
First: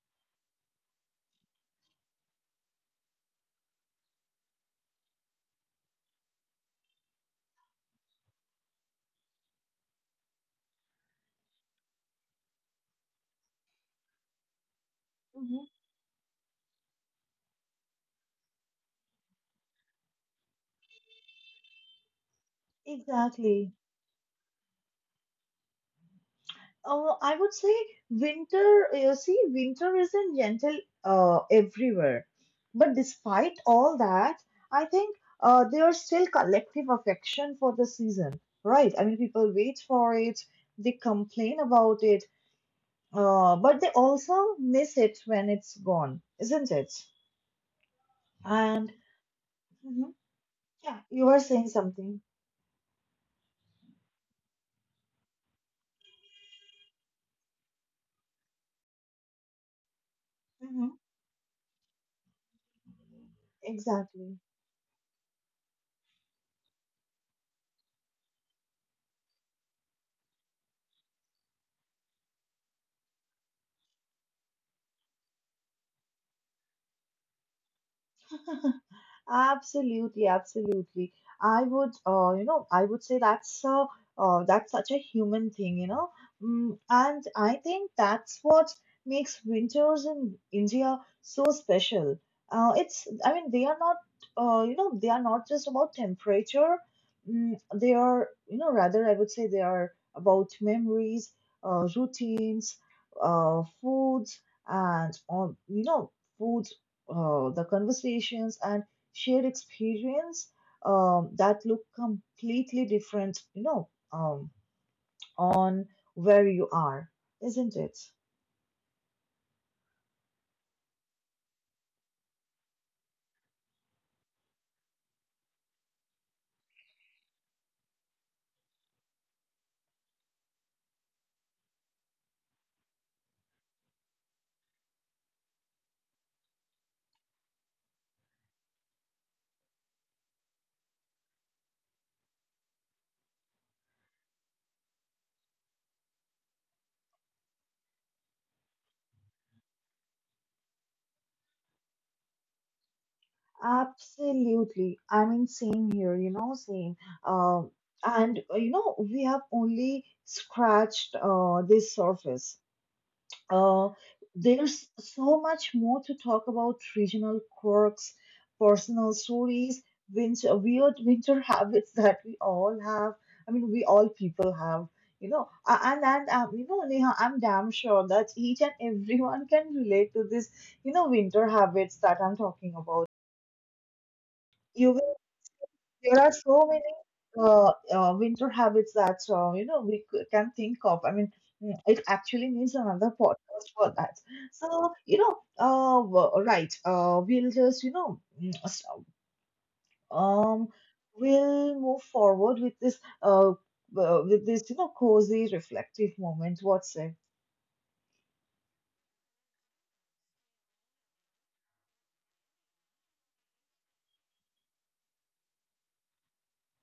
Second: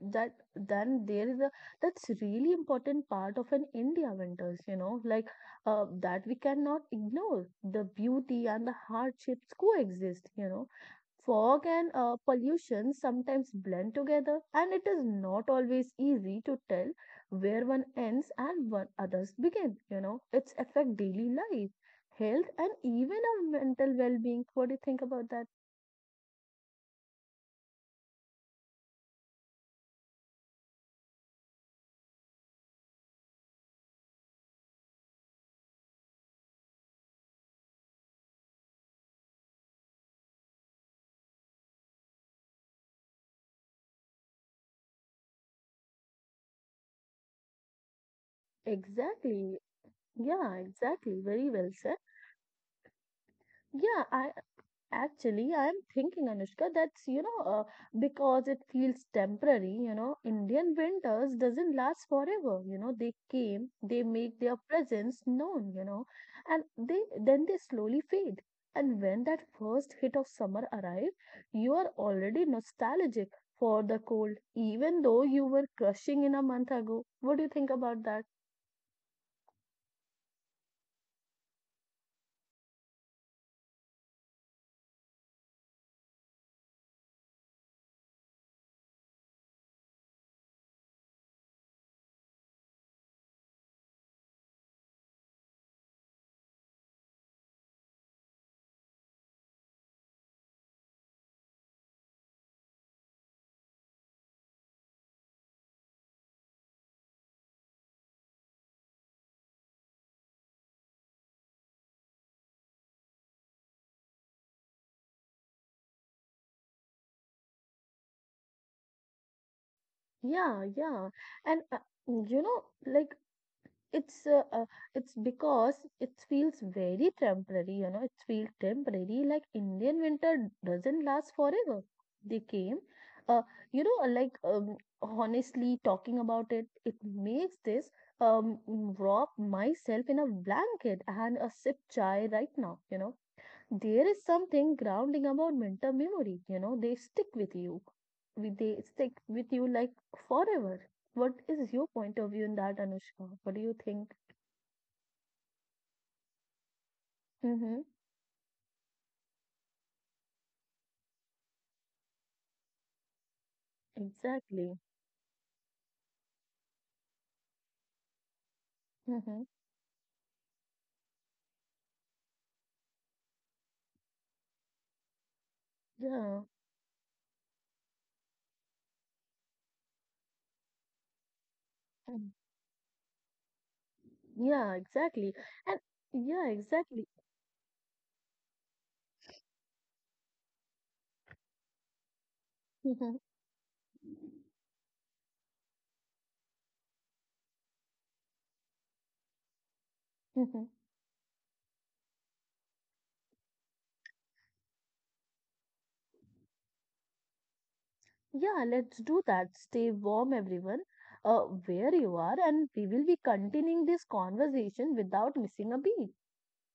that then there is a that's really important part of an India winters, you know, like that we cannot ignore. The beauty and the hardships coexist, you know. Fog and pollution sometimes blend together, and it is not
Hmm.
always easy to tell where one ends and one others begin. You know, it's affect daily life, health, and even our
Exactly.
mental well-being. What do you think about that?
Oh, I would say winter, you see, winter isn't gentle everywhere. But despite all that, I think there's still collective affection for the season, right? I mean, people wait for it, they complain about it, but they also miss it when it's gone, isn't it? And
Exactly.
mhm,
Yeah,
yeah, you
exactly.
were
Very
saying
well said.
something.
Yeah, I Actually, I am thinking, Anushka, because it feels temporary, you know, Indian
Hmm.
winters doesn't last forever. You know, they came, they
Exactly.
make their presence known, you know, and they then they slowly fade. And when that first hit of summer arrives, you are already nostalgic for the cold, even though you were crushing in a month ago. What do you think about that?
Absolutely, absolutely. You know, I would say that's such a human thing, you know, and I think that's what makes winters in India so special. I mean, they are not, you know, they are not just about temperature. They are, you know, rather I would say they are about memories, routines, foods, and on, you know, food, the conversations and shared experience that look completely different, you know, on where you are, isn't it?
Yeah. And you know, like it's uh, uh, it's because it feels very temporary, you know, it feels temporary, like Indian winter doesn't last forever. They came, uh, you know, like honestly, talking about it, it makes this wrap myself in a blanket and a sip chai right now, you know. There is something grounding about winter memory, you know, they stick with you, with they stick with you like forever. What is your point of view in that, Anushka? What do you think?
Absolutely. I mean, same here, same. Um,
Mm-hmm.
and, we have only scratched this surface. Uh,
Exactly.
there's so much more to talk about regional quirks, personal
Mm-hmm.
stories, weird winter habits that we all have. I mean, we all people have. A- And and um,
Yeah.
you know, Neha, I'm damn sure that each and everyone can relate to this, winter habits that I'm
Mm.
talking about.
Yeah,
You
exactly. And
there are
yeah,
so many
exactly.
winter habits that we can think of. I mean, it actually needs another
Mm-hmm.
podcast for that. So, right? We'll just you know, mm, s- um,
Mhm.
we'll move forward with this cozy, reflective moment. What say?
Yeah, let's do that. Stay warm, everyone, uh, where you are, and we will be continuing this conversation without missing a beat.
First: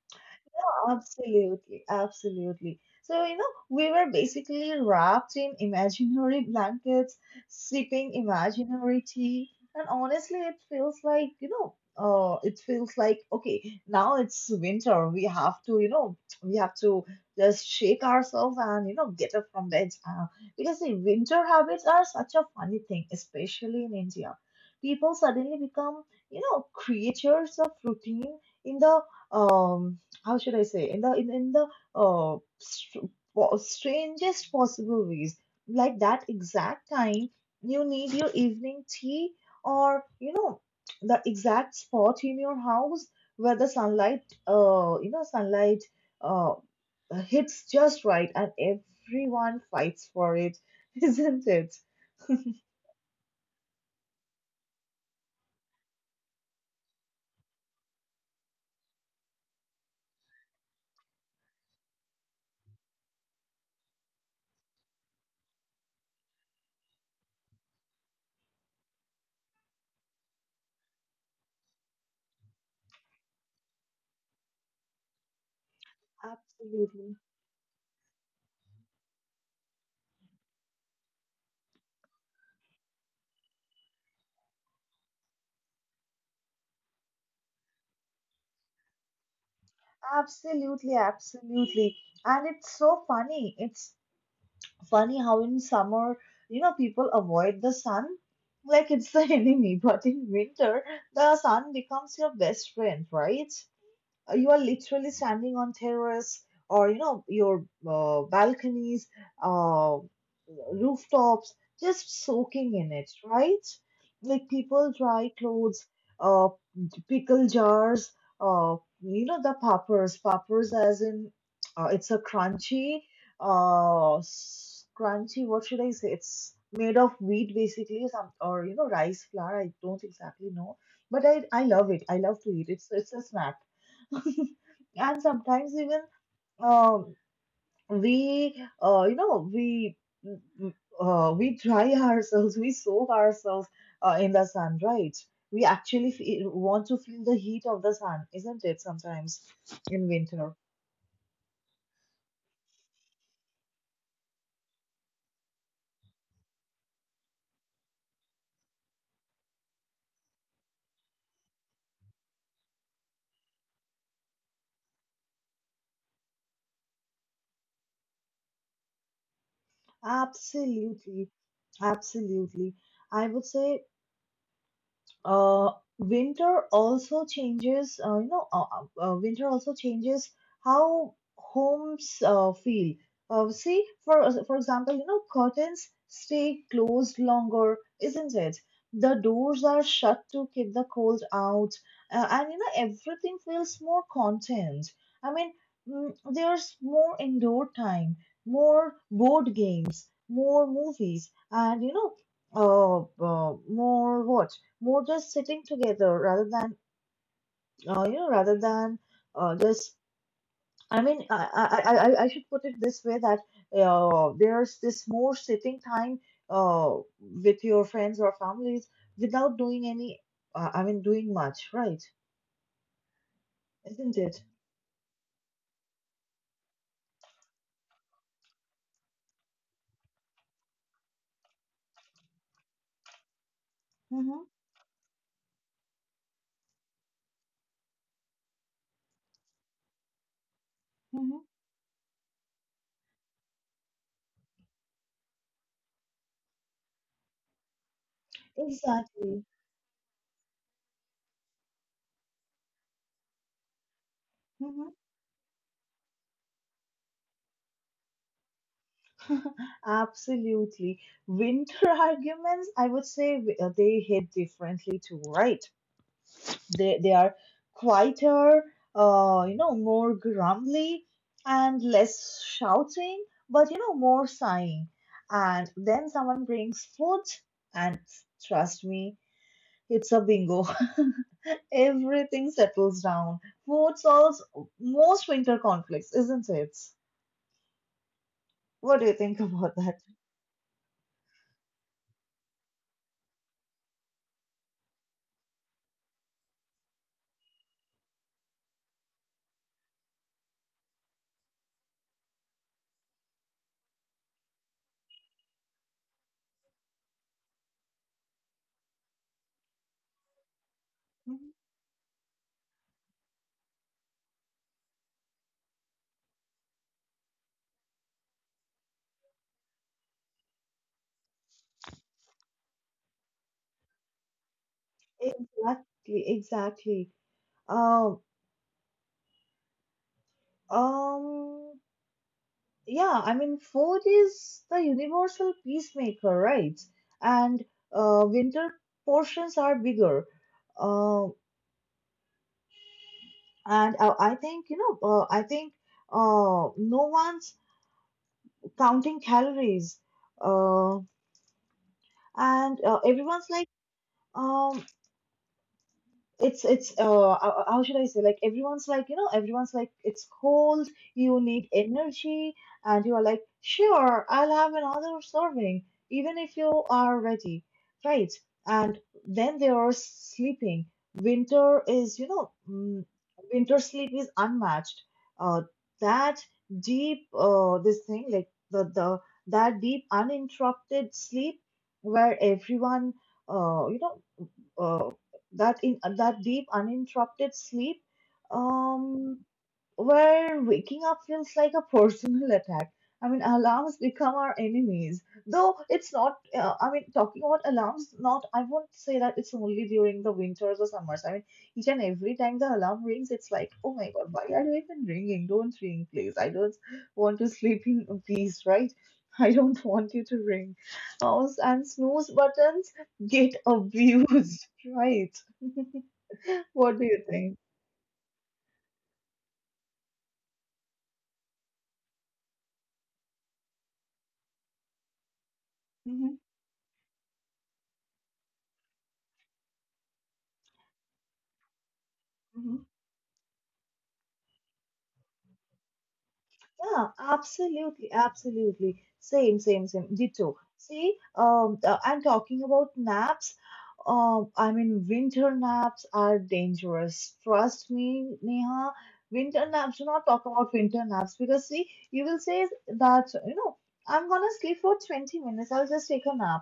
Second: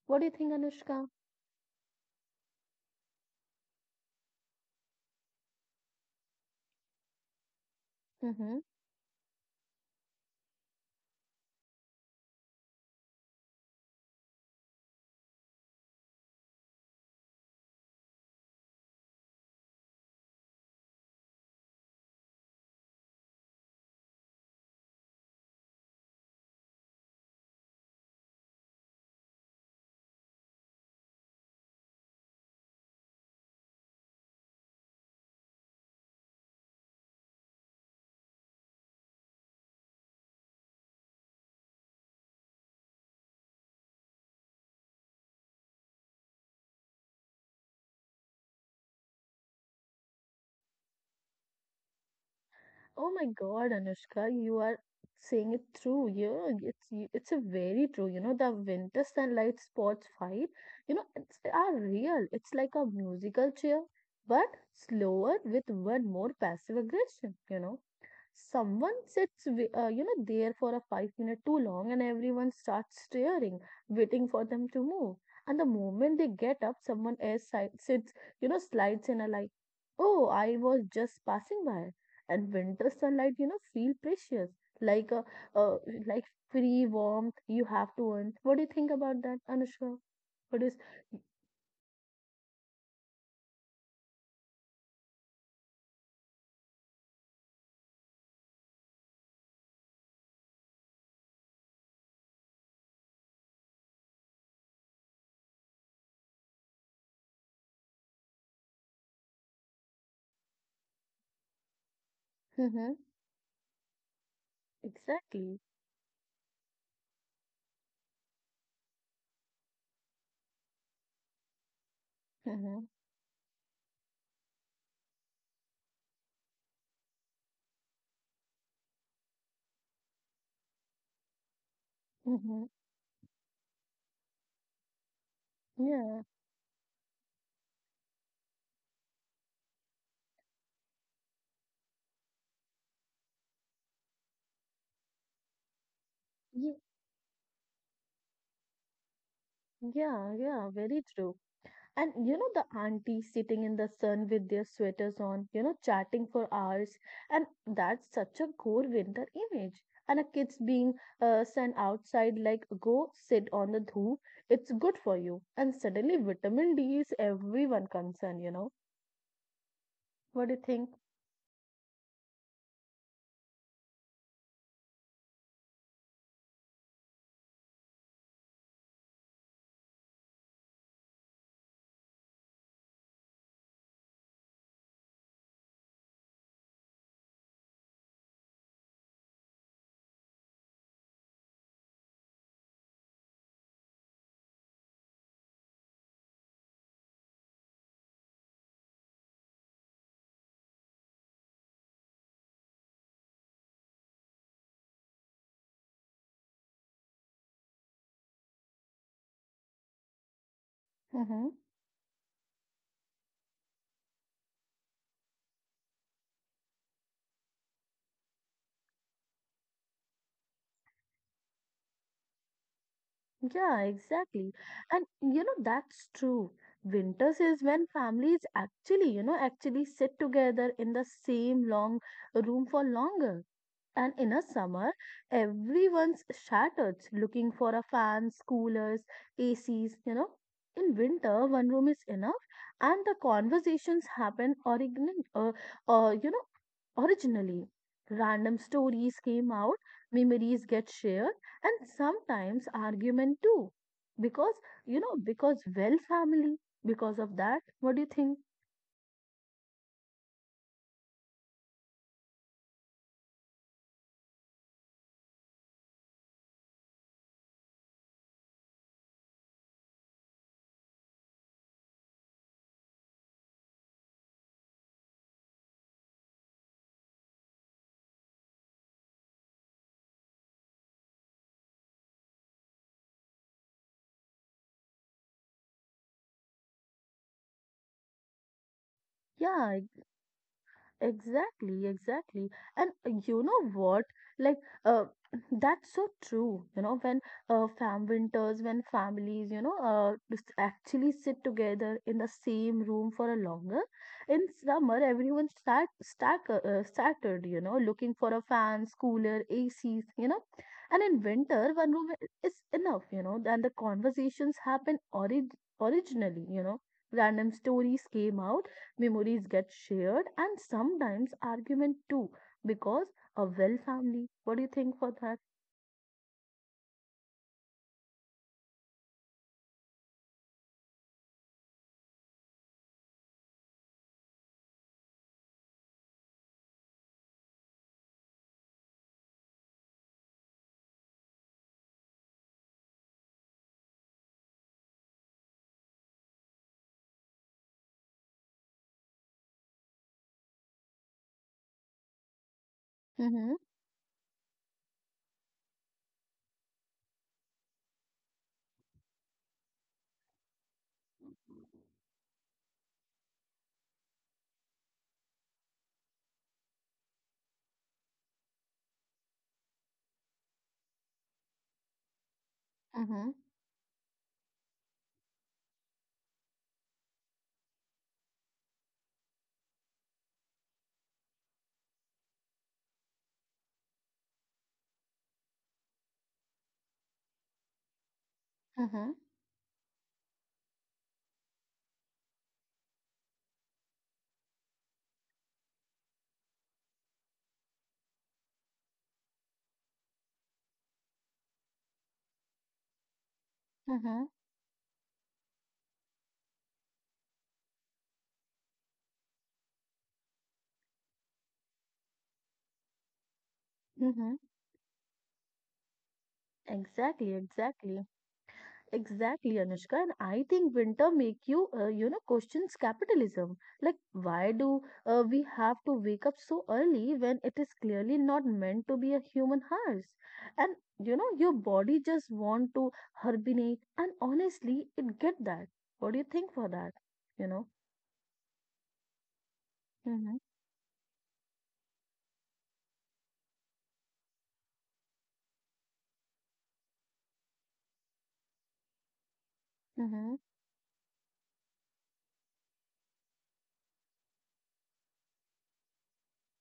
What do you think, Anushka?
Absolutely, absolutely. So, we were basically wrapped in imaginary blankets, sipping
Mm-hmm.
imaginary tea, and honestly, it feels like, you know, it feels like, okay, now it's winter. We have to just shake ourselves and, get up from bed. Because the winter habits are such a funny thing, especially in India. People suddenly become, creatures of routine in the, um how should I say, in the, uh str- strangest possible ways, like that exact time you need your evening tea, or the exact spot in your house where the sunlight you know sunlight uh hits just right, and everyone fights for it. Isn't it?
Oh my God, Anushka, you are saying it through. Yeah, it's a very true. You know, the winter sunlight spots fight. You know, it's are real. It's like a musical chair, but slower with one more passive aggression. You know. Someone sits, you know, there for a 5 minute too long, and everyone starts staring, waiting for them to move. And the moment they get up, someone
Absolutely,
else sits, you know, slides in a like, oh, I was just passing by. And winter sunlight, you know, feel precious, like a, uh, like free warmth you have to earn. What do you think about that, Anushka? What is,
absolutely, absolutely. And it's so funny, how in summer, people avoid the sun like it's the enemy, but in winter, the sun becomes your best friend, right? You are literally standing on terrace, or your balconies, uh, rooftops, just soaking
mm-hmm,
in it, right? Like, people dry
exactly.
clothes, uh, pickle jars, uh, the poppers, as in, it's a
Mm-hmm,
crunchy, crunchy, what should I say, it's made of wheat basically, some, or rice flour, I don't exactly know. But I love it. I love to
mm-hmm.
eat. It's a snack. And sometimes even,
Yeah,
um, we, uh, you know we we dry ourselves, we soak ourselves in the sun, right? We actually
ye-
want to feel the heat of the sun, isn't it, sometimes in
yeah,
winter?
yeah, very true. And you know, the aunties sitting in the sun with their sweaters on, you know, chatting for hours. And that's such a core winter image. And a kids being sent outside, like, go sit on the dhoof, it's good for you. And suddenly, vitamin D is everyone concerned, you know. What do you think?
Absolutely, absolutely, I would say, uh, winter also changes winter also changes how homes feel. See, for example, curtains stay closed longer, isn't it? The doors are shut to keep the cold out. And everything feels more content. I mean, there's more indoor time, more board games, more movies, and uh, uh, more what more just sitting together rather than, you know rather than just I mean, I,
Mm-hmm.
I i I- I should put it this way, that there's this more sitting time, with your friends or families, without doing any, I mean, doing much, right?
Yeah,
Isn't it?
exactly. And you know, that's true. Winters is when families actually, you know, actually sit together in the same long room for longer. And in a
Mm-hmm,
summer, everyone's shattered looking for a fans, coolers, ACs, you know. In
mm-hmm.
winter, one room is enough, and the conversations happen you know, originally. Random stories
Exactly.
came out, memories get shared, and sometimes argument too. Because,
Hmm.
you know, because well family, because of that, what do you think?
Absolutely. Winter arguments, I would say, they hit differently too, right? They are quieter, more grumbly and less shouting, but more sighing. And then someone brings food, and trust me, it's a bingo. Everything settles down. Food solves most winter conflicts, isn't it? What do you think
Yeah,
about that?
exactly, exactly. And you know what? Like, uh, that's so true. You know, when fam winters, when families, you know, just actually sit together in the same room for a longer. In summer, everyone started, you know, looking for a fans, cooler, ACs, you know. And in
Mhm.
winter, one room is enough, you know, and the conversations happen originally, you know. Random stories came out. Memories get shared and sometimes argument too because a well family. What do you think for that?
Exactly, exactly. Um, um, yeah, I mean, food is the universal peacemaker, right? And winter portions are bigger. Uh, and I think, no one's counting calories. Uh, and everyone's
Mm-hmm,
like, um, it's how should I say, like, everyone's like, it's cold, you need energy, and you are like, sure, I'll have another serving even if you are ready, right? And then they are sleeping. Winter is you know mm,
mm-hmm,
Winter sleep is unmatched. uh that deep this thing like the that deep uninterrupted sleep where everyone uh you know uh, that deep uninterrupted sleep,
mm-hmm,
um, where waking up feels like a personal attack. I mean, alarms become our enemies. Though it's not, I mean, talking about alarms, not, I won't say that it's only during the winters or summers. I mean, each and every time the alarm rings, it's like, oh my
mm-hmm,
God, why are you even ringing? Don't ring, please. I don't want to sleep in peace, right? I don't want you to ring. And snooze buttons get
mm-hmm.
abused, right? What do you
Exactly,
think?
exactly. Exactly, Anushka. And I think winter make you, you know, questions capitalism. Like, why do we have to wake
Hmm.
up so early when it is clearly not meant to be a human house? And you know, your body just
Hmm.
want to hibernate. And honestly, it get that. What do you think for that?
Yeah,
You know.
absolutely, absolutely. Same, same, same.
Mm-hmm.
Ditto. See, I'm talking about naps. I mean, winter naps are dangerous. Trust me, Neha. Winter naps. Do not
Mm-hmm.
talk about winter naps, because see, you will say that I'm gonna sleep for 20 minutes. I'll just take a nap.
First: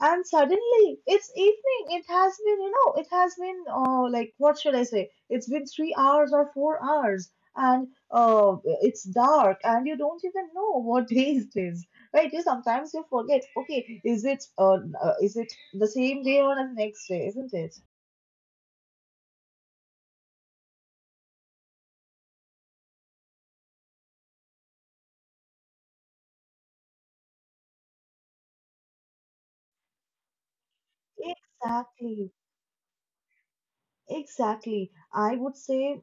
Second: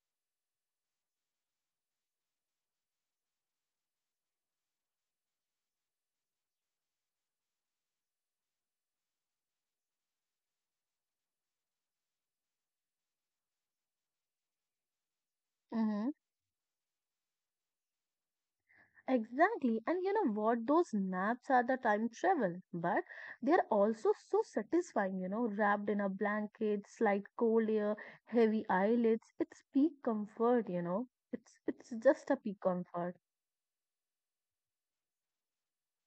And suddenly it's evening. It has been, like, what should I say, it's been 3 hours or 4 hours. And it's dark and you don't even know what day it is, right? you Sometimes you forget, okay, is it the
Mm-hmm.
same day or the next day, isn't it?
Exactly. And you know what? Those naps are the time travel, but they're also so satisfying, you know, wrapped in a blanket, slight cold air, heavy eyelids. It's peak comfort, you know. It's just a
Exactly,
peak comfort.
exactly. I would say,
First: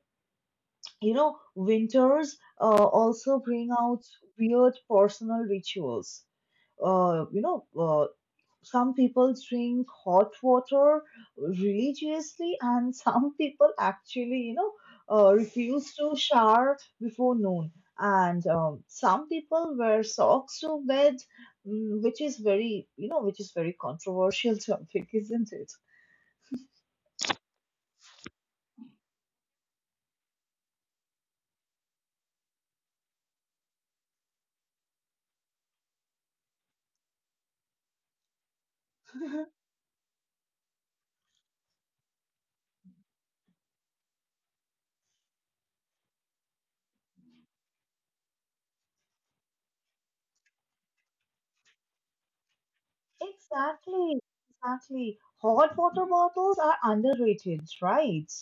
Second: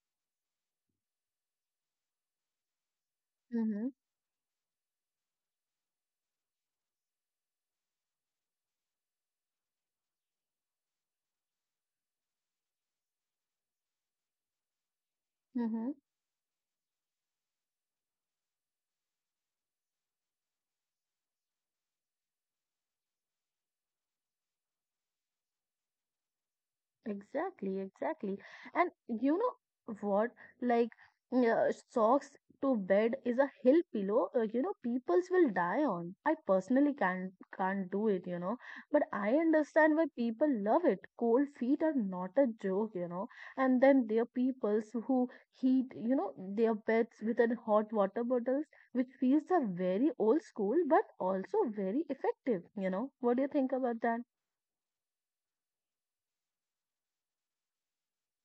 you know, winters also bring
Mm-hmm.
out weird personal rituals. Uh, you know, uh, Some people drink hot water religiously, and some people actually, refuse
Mm-hmm.
to shower before noon. And some people wear socks to bed, which is very controversial topic, isn't it?
Exactly, exactly. And you know what? Like, socks to bed is a hill pillow. You know, peoples will die on. I personally can't do it. You know, but I understand why people love it. Cold feet are not a joke. You know, and then there are peoples who heat. You know, their beds with an hot water bottles, which feels are very old school but also very effective. You know, what do you think about that?
Exactly, exactly. Hot water bottles are underrated, right?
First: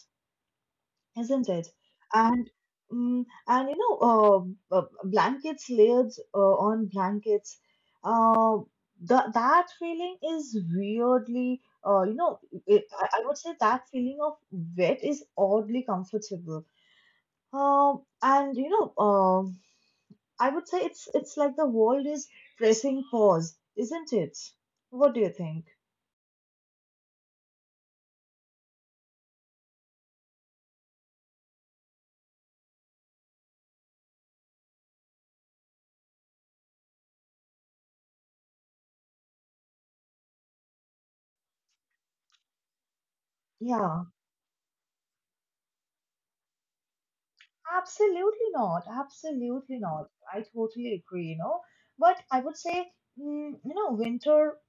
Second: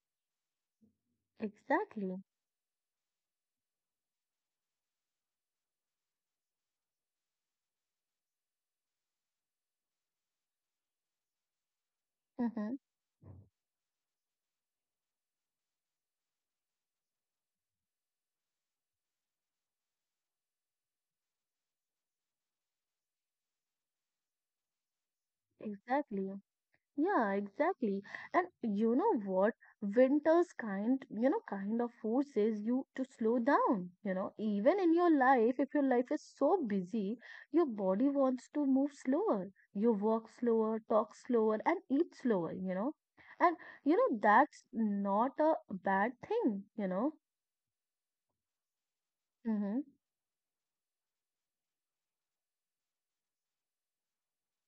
Isn't it?
Exactly.
And blankets layered on blankets. Uh, that feeling is weirdly,
Mm-hmm.
I would say that feeling of wet is oddly comfortable. And you know, I would say it's like the world is pressing pause, isn't it? What do you think?
Exactly. Yeah, exactly. And you know what? Winter's kind, you know, kind of forces you to slow down. You know, even in your life, if your life is so busy, your body wants to move slower. You walk slower, talk slower, and eat slower, you know. And, you
Yeah.
know, that's not a bad thing, you know.
Absolutely not. Absolutely
Mm-hmm.
not. I totally agree, you know. But I would say, you know, winter,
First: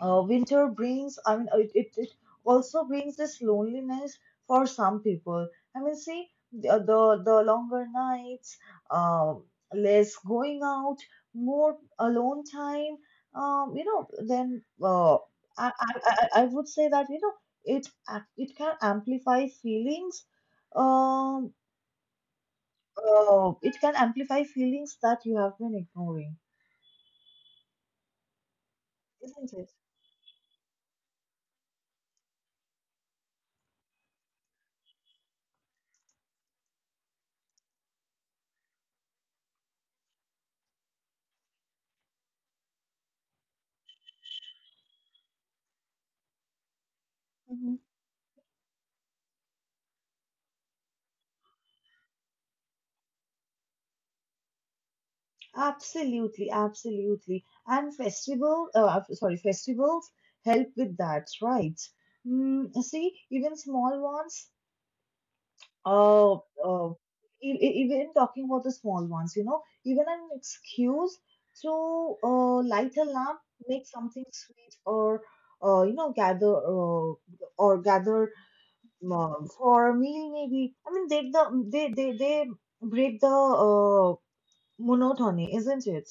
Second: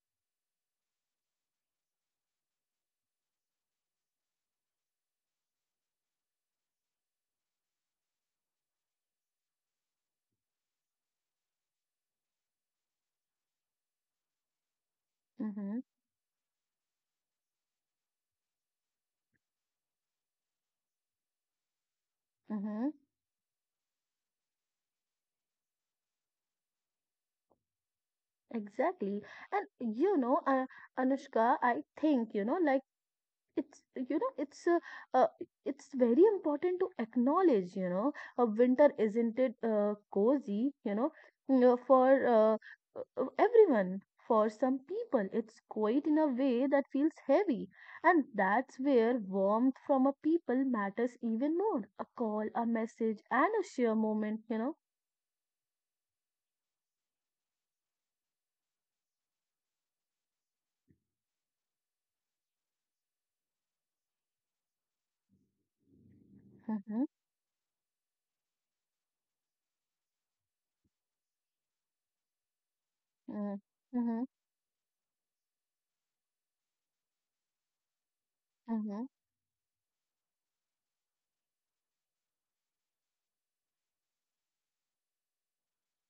uh, winter brings, I mean, it also brings this loneliness for some people. I mean, see, the longer nights, um, less going out, more alone time, you know. Then I,
Mm-hmm.
I, I I would say that, you know, it can amplify feelings. Um,
Mm-hmm.
Oh, it can amplify feelings that you have been ignoring,
Exactly.
isn't it?
And, you know, Anushka, I think, you know, like it's you know it's uh, uh, it's very important to acknowledge, you know, winter isn't it cozy, you know, you know, for everyone. For some people it's quite in a way that feels heavy,
Hmm.
and that's where warmth from a people matters even more, a call, a message and a sheer moment, you know.
Absolutely, absolutely. And sorry, festivals help with that, right? Mm, see, even small ones, uh, uh,
Mm-hmm,
even talking about the small ones, you know, even an excuse to light a lamp,
mm-hmm,
make
mm-hmm.
something sweet, or uh, you know, gather uh, gather
Mm-hmm.
months or a meal maybe. I mean, they break the monotony, isn't it?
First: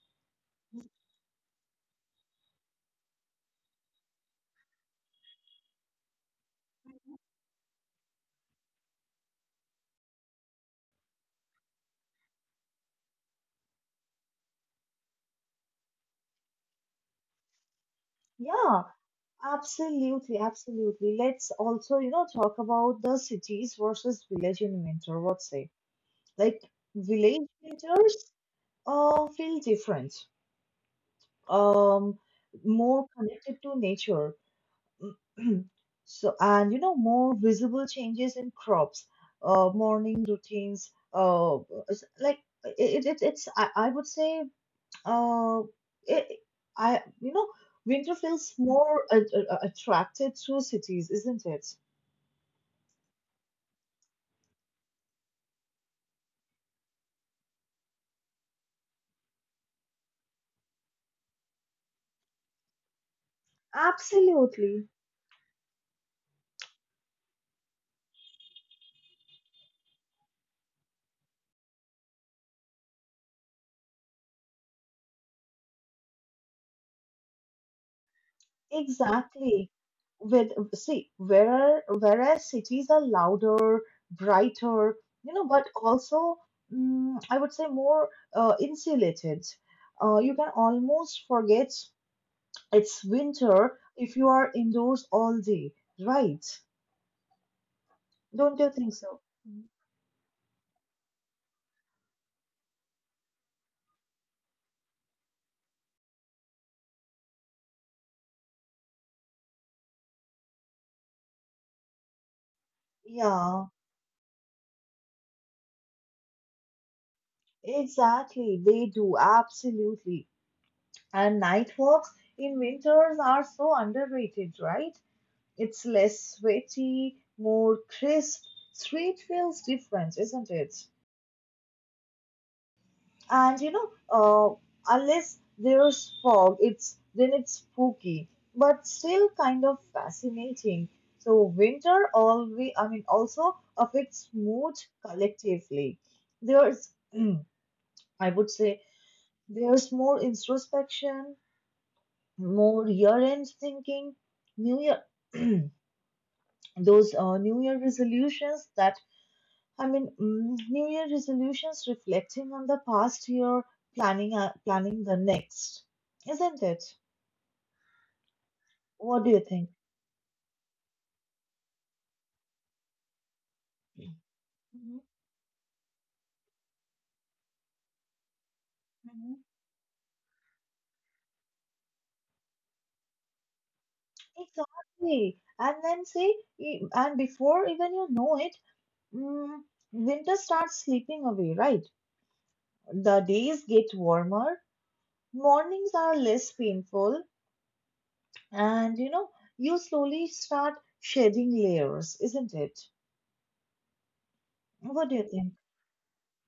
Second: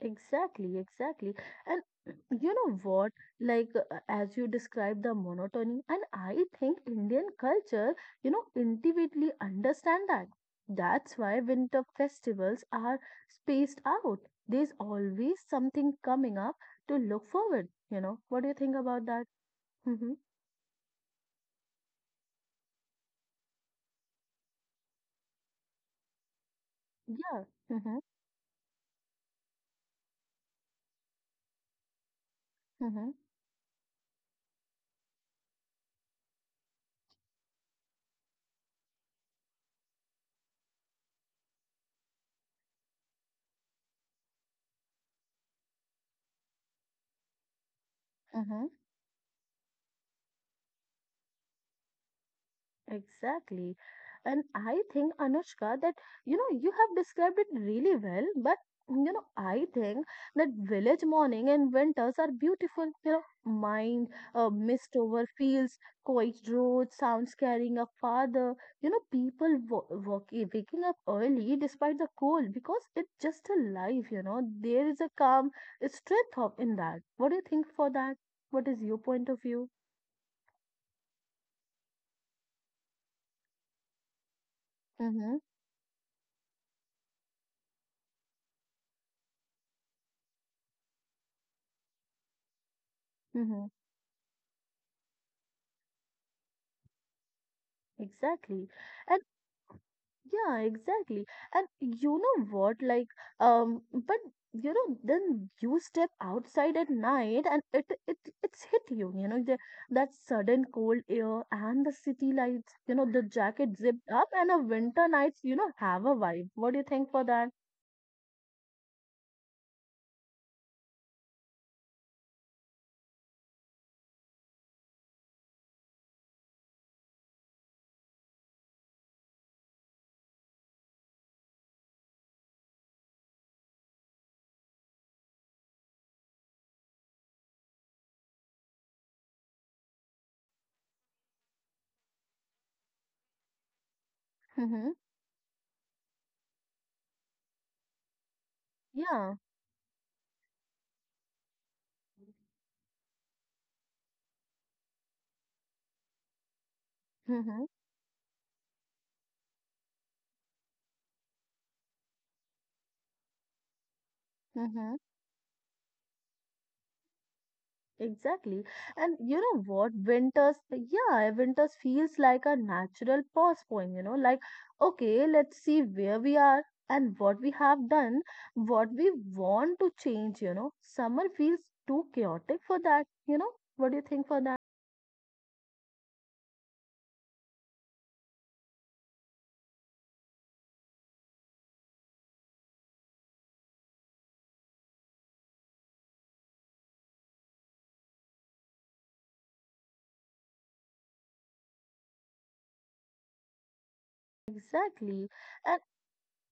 Exactly, exactly. And you know what? Like, as you describe the monotony, and I think Indian culture, you know, intuitively understand that. That's why winter festivals are spaced out. There's always something coming up to look forward, you know. What do you think
Yeah,
about that? Mm-hmm.
absolutely, absolutely. Let's also, you know, talk about the cities versus village in winter. What say? Like,
Yeah.
village
Mm-hmm.
winters feel different. Um, More
Mm-hmm.
connected to nature. so and you know More visible changes in crops, morning routines. It's like it it's I would say, uh it, I you know winter feels
Mm-hmm.
more attracted to cities, isn't it?
Exactly. And I think, Anushka, that you know, you have described it really well, but you know, I think that village morning and winters are beautiful. You know, mind,
Absolutely.
mist over fields, quiet roads, sounds carrying a father. You know, people waking up early despite the cold because it's just a life, you know. There is a calm strength of in that. What do you think for that? What is your point of view?
Exactly. With see, where Whereas cities are louder, brighter, you
Mm-hmm.
know, but also I would say more insulated. You can almost forget it's
Mm-hmm.
winter if you are indoors all day, right? Don't
Exactly.
you think so?
Yeah, exactly. And you know what? Like, but you know, then you step outside at night and it's hit you, you know, the, that sudden cold air and the city lights, you know, the
Yeah,
jacket zipped up and a winter nights, you know, have a vibe. What do you think for that?
exactly. They do, absolutely. And night walks in winters are so underrated, right? It's less sweaty, more crisp. Street feels different, isn't it? And you know, unless there's fog, it's then it's spooky, but still kind of fascinating. So winter always, I mean, also affects mood
Mm-hmm.
collectively. There's, I would say,
Yeah.
there's more introspection, more year-end thinking, New Year. those New
Mm-hmm.
Year resolutions that I mean, New Year resolutions, reflecting on the past year, planning uh,
Mm-hmm.
planning the next, isn't it?
Exactly. And
What do
you
you
know
think?
what? Winters, yeah, winters feels like a natural pause point, you know, like,
Hmm.
okay, let's see where we are and what we have done, what we
Hmm.
want to change, you know. Summer feels too chaotic for that, you know. What do you think for that?
Exactly. And then see, and before even you know it, mm, winter starts slipping away, right? The days get warmer, mornings are less painful, and you know, you slowly start shedding layers, isn't it? What do
Exactly.
you think?
and.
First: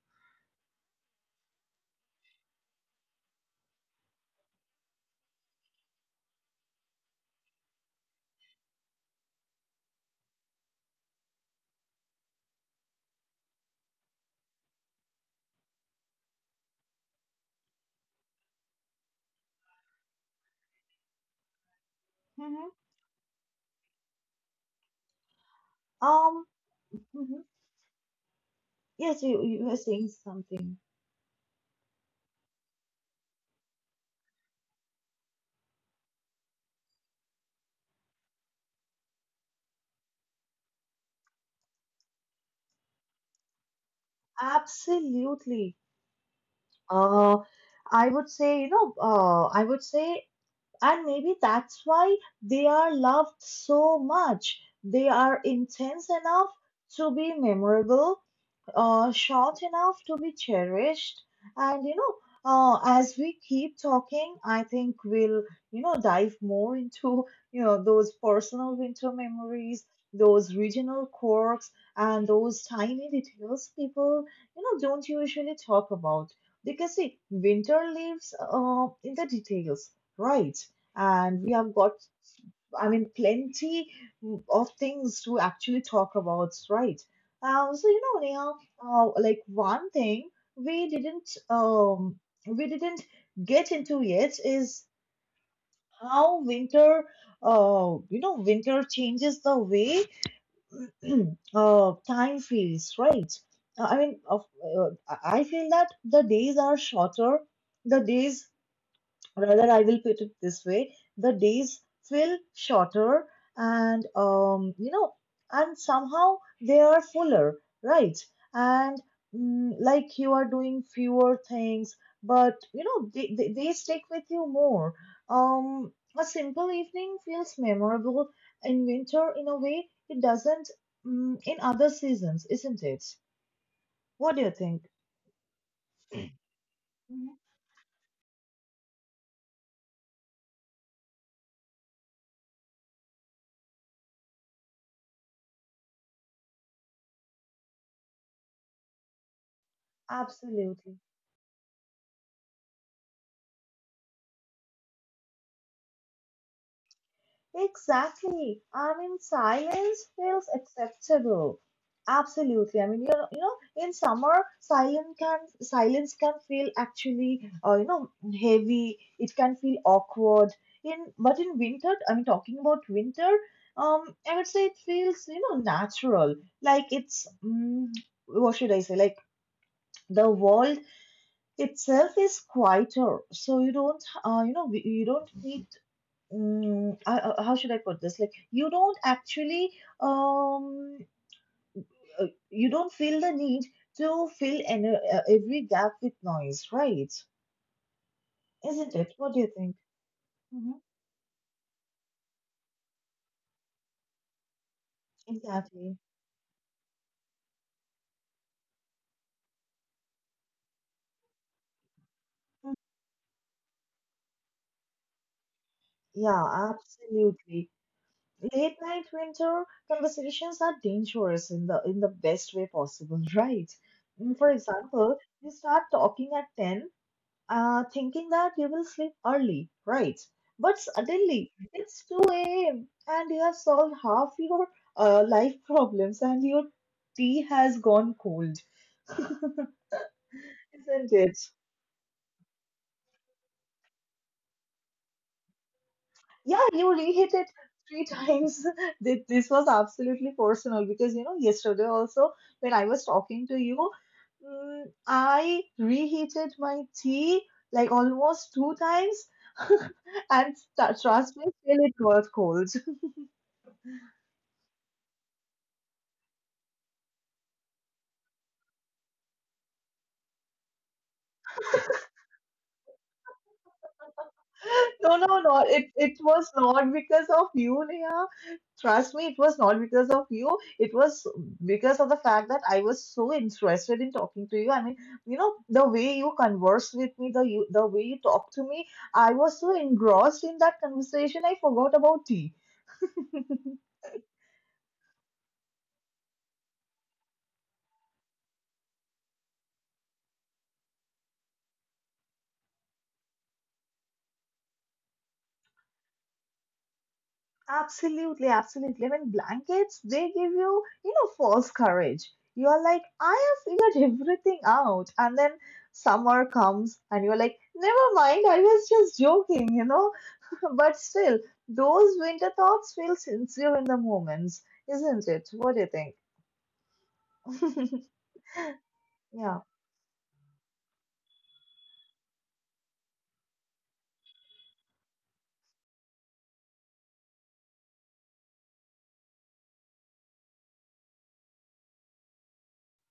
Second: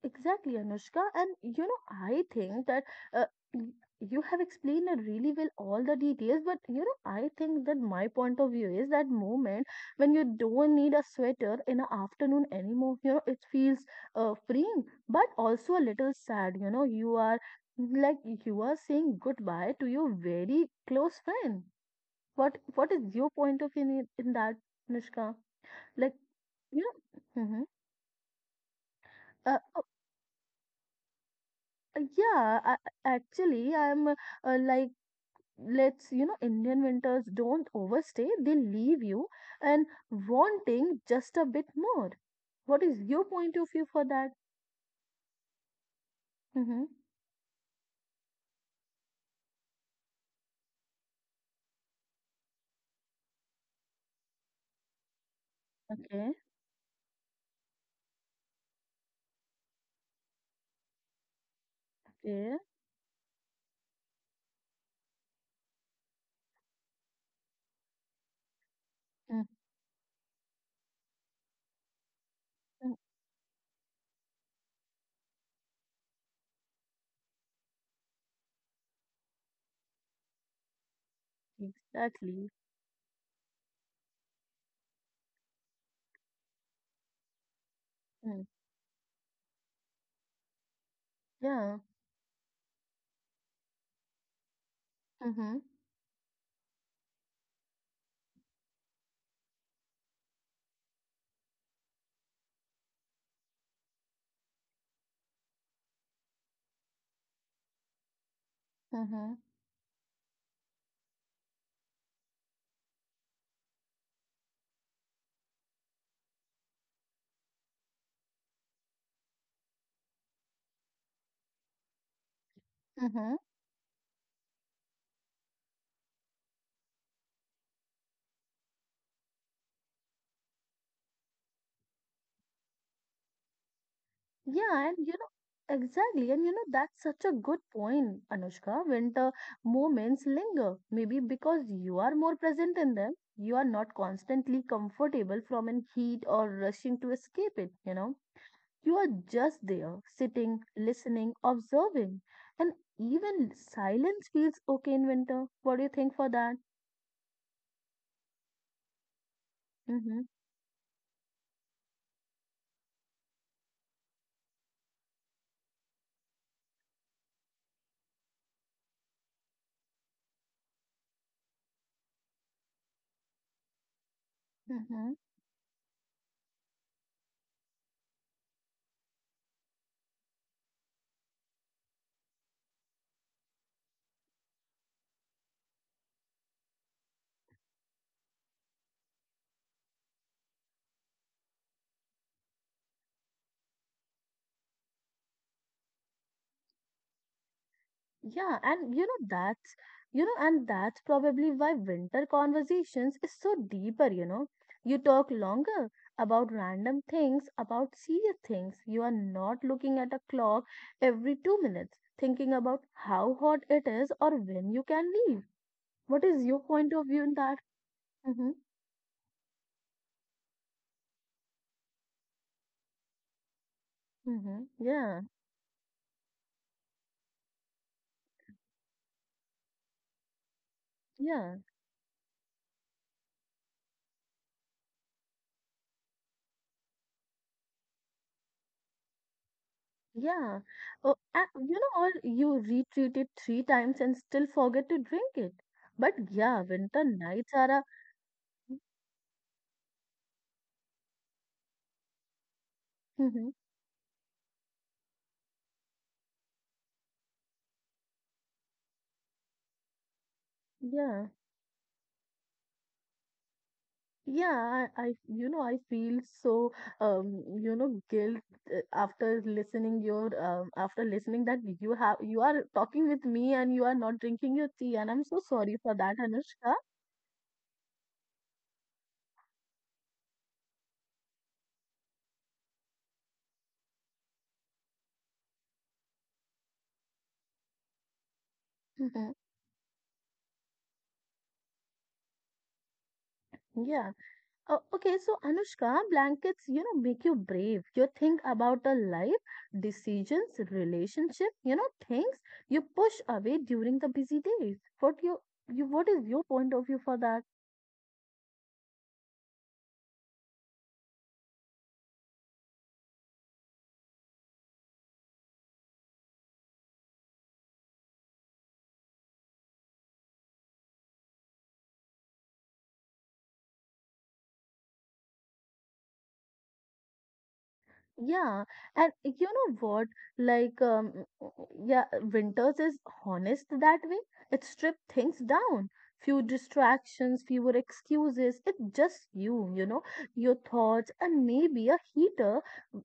Exactly, Anushka. And you know, I think that uh, y- you have explained it really well all the details, but you know, I think that my point of view is that moment when you don't need a sweater in the afternoon anymore, you know, it feels freeing, but also a little sad. You know, you are like, you are saying goodbye to your very close friend.
Mm-hmm.
What is your point of view in that, Anushka? Like,
Um,
you know,
mhm.
hmm
Yes, you, you were
oh,
saying something.
Yeah, I, actually, I'm like, let's, you know, Indian winters don't overstay. They leave you and wanting just a bit more. What is your point of view for that?
Absolutely.
Mm-hmm.
Uh, I would say, and maybe that's why they are loved so much. They are intense
Okay,
enough to be memorable, short enough to be cherished. And you know,
okay.
as we keep talking, I think we'll dive more into those personal winter
Mm-hmm.
memories, those regional quirks, and those tiny details people don't usually talk about. Because see, winter lives in the details, right? And we have got,
Exactly.
plenty of things to actually talk about, right? So,
Mm.
Neha, like one thing we didn't
Yeah.
um we didn't get into yet is
Mm-hmm.
how winter winter changes the way time feels, right? I mean, of I feel that the days are shorter, the days
Mm-hmm.
rather I will put it this way, the days feel shorter, and and somehow they are fuller, right? And like you are doing fewer things, but you know they,
Mm-hmm.
they, they stick with you more. um, a simple evening feels memorable in winter in a way it doesn't, in other seasons, isn't it? What do you think?
Yeah, and you know, exactly. And you know, that's such a
Mhm.
good point, Anushka. Winter moments linger, maybe because you are more present in them, you are not constantly comfortable from an heat or rushing to escape it, you know. You are just there, sitting,
Absolutely.
listening, observing. And even silence feels okay in winter. What do you think for that?
Exactly. I mean, silence
Mm-hmm.
feels acceptable. Absolutely. I mean, in summer, silence can feel actually heavy. It can feel awkward. In but in winter, I mean, talking about winter, I would say it
Mm-hmm.
feels, natural. Like what should I say? Like the world itself is quieter, so you don't, you don't need how should I put this? Like, you don't actually, um, you don't feel the need to fill every gap with noise, right?
Yeah,
Isn't
and you
it? What
know
do you think?
that's you know,
Hmm.
and that's probably why winter conversations is so deeper, you know. You talk longer
Exactly.
about random things, about serious things. You are not looking at a clock every 2 minutes, thinking about how hot it is or when you can leave. What is your
Yeah,
point of view in that?
absolutely.
Mm-hmm.
Late night winter conversations are dangerous in the best way possible, right? For
Mm-hmm.
example,
Yeah,
you start talking at 10, thinking that you will sleep early, right? But suddenly
yeah,
it's 2 a.m. and you have solved half your life problems and your tea has gone cold,
yeah.
isn't
Oh,
it?
and you know, or you retreat it three times and still forget to drink it. But yeah,
Yeah, you
winter
reheat it
nights are
3 times. This was absolutely personal because you know, yesterday also when I was
a
talking to you, I reheated my tea like almost 2 times, and
Yeah,
trust me, still it got cold.
yeah, you know, I feel so, you know, guilt after listening your, after listening that you have, you are talking with me and you are not drinking your tea,
No,
and I'm
no,
so
no.
sorry
It
for
it
that,
was
Anushka.
not because of you, Neha. Trust me, it was not because of you. It was because of the fact that I was so interested in talking to you. I mean, you know, the way you converse with me, the way you talk to me, I
Mhm.
was so engrossed in that conversation, I forgot about tea.
Yeah. Okay, so Anushka, blankets, you know, make you brave. You think about a life, decisions, relationship, you know, things you push away during the busy days. What is your point of view for that?
Absolutely, absolutely. I mean, blankets, they give you, you know, false courage. You're like, I have figured everything out. And then summer comes and you're like, never mind, I was just joking, you know. But still, those winter thoughts feel sincere in the moments, isn't it? What do you think?
Yeah, and you
Yeah.
know what? Like, um, yeah, winters is honest that way. It strips things down. Few distractions, fewer excuses. It's just you, you know, your thoughts, and maybe a heater,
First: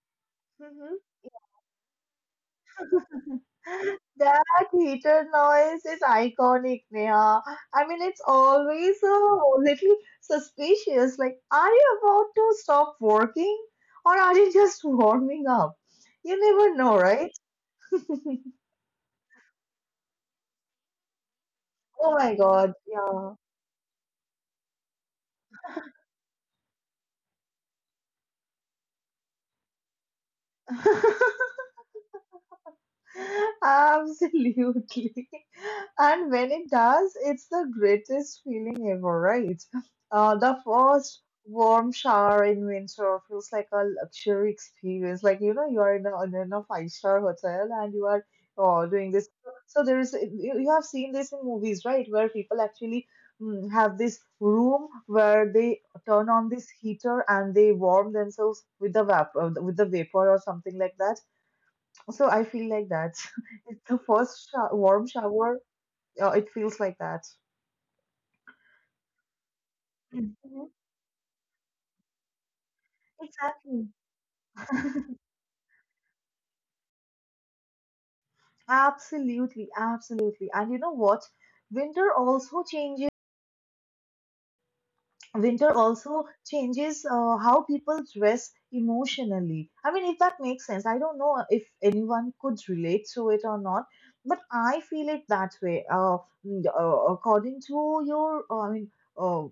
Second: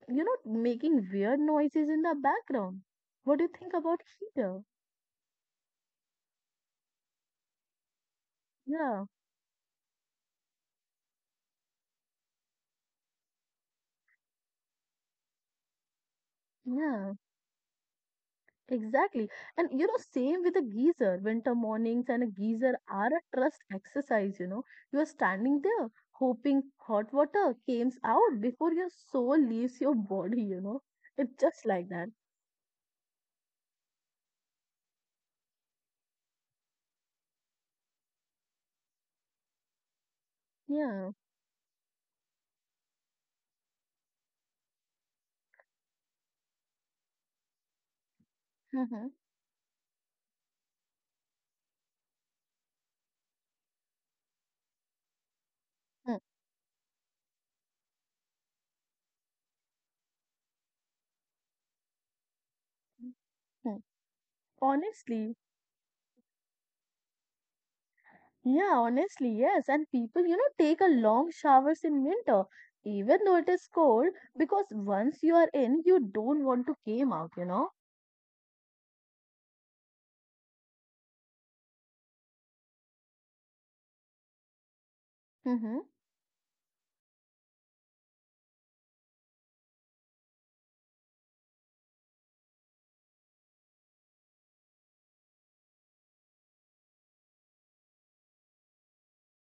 you know,
Mhm.
making weird noises in the background. What do you think about
That
heater?
heater noise is iconic, Neha. I mean, it's always
Yeah,
a little suspicious. Like, are you about to stop working or are you just warming up? You never know,
yeah.
right?
Exactly. And you know, same with a geyser. Winter mornings
Oh
and a
my God,
geyser are
yeah.
a trust exercise, you know. You are standing there hoping hot water comes out before your soul leaves your body, you know. It's just like that.
Absolutely. And when it does, it's the greatest feeling ever, right? The
Yeah.
first warm shower in winter feels like a luxury experience. Like, you know, you are in in a five-star hotel and you are doing
Mm-hmm.
this. So there is, you have seen this in movies, right? Where people actually have this room where they
Mm-hmm.
turn on this heater and they warm themselves with the vapor or something like that, so I feel like that.
Hmm.
It's the first sho warm
Honestly,
shower. It feels like that.
yeah, honestly, yes. And people, you know,
Mhm.
take a long showers in winter, even though it is
Exactly.
cold, because once you are in, you don't want to came out, you know.
Absolutely, absolutely. And you know what? Winter also changes. Winter
Mm-hmm.
also changes how people dress emotionally. I mean, if that makes sense, I don't know if anyone could relate to it or not, but I feel it that way. According to your I mean, uh,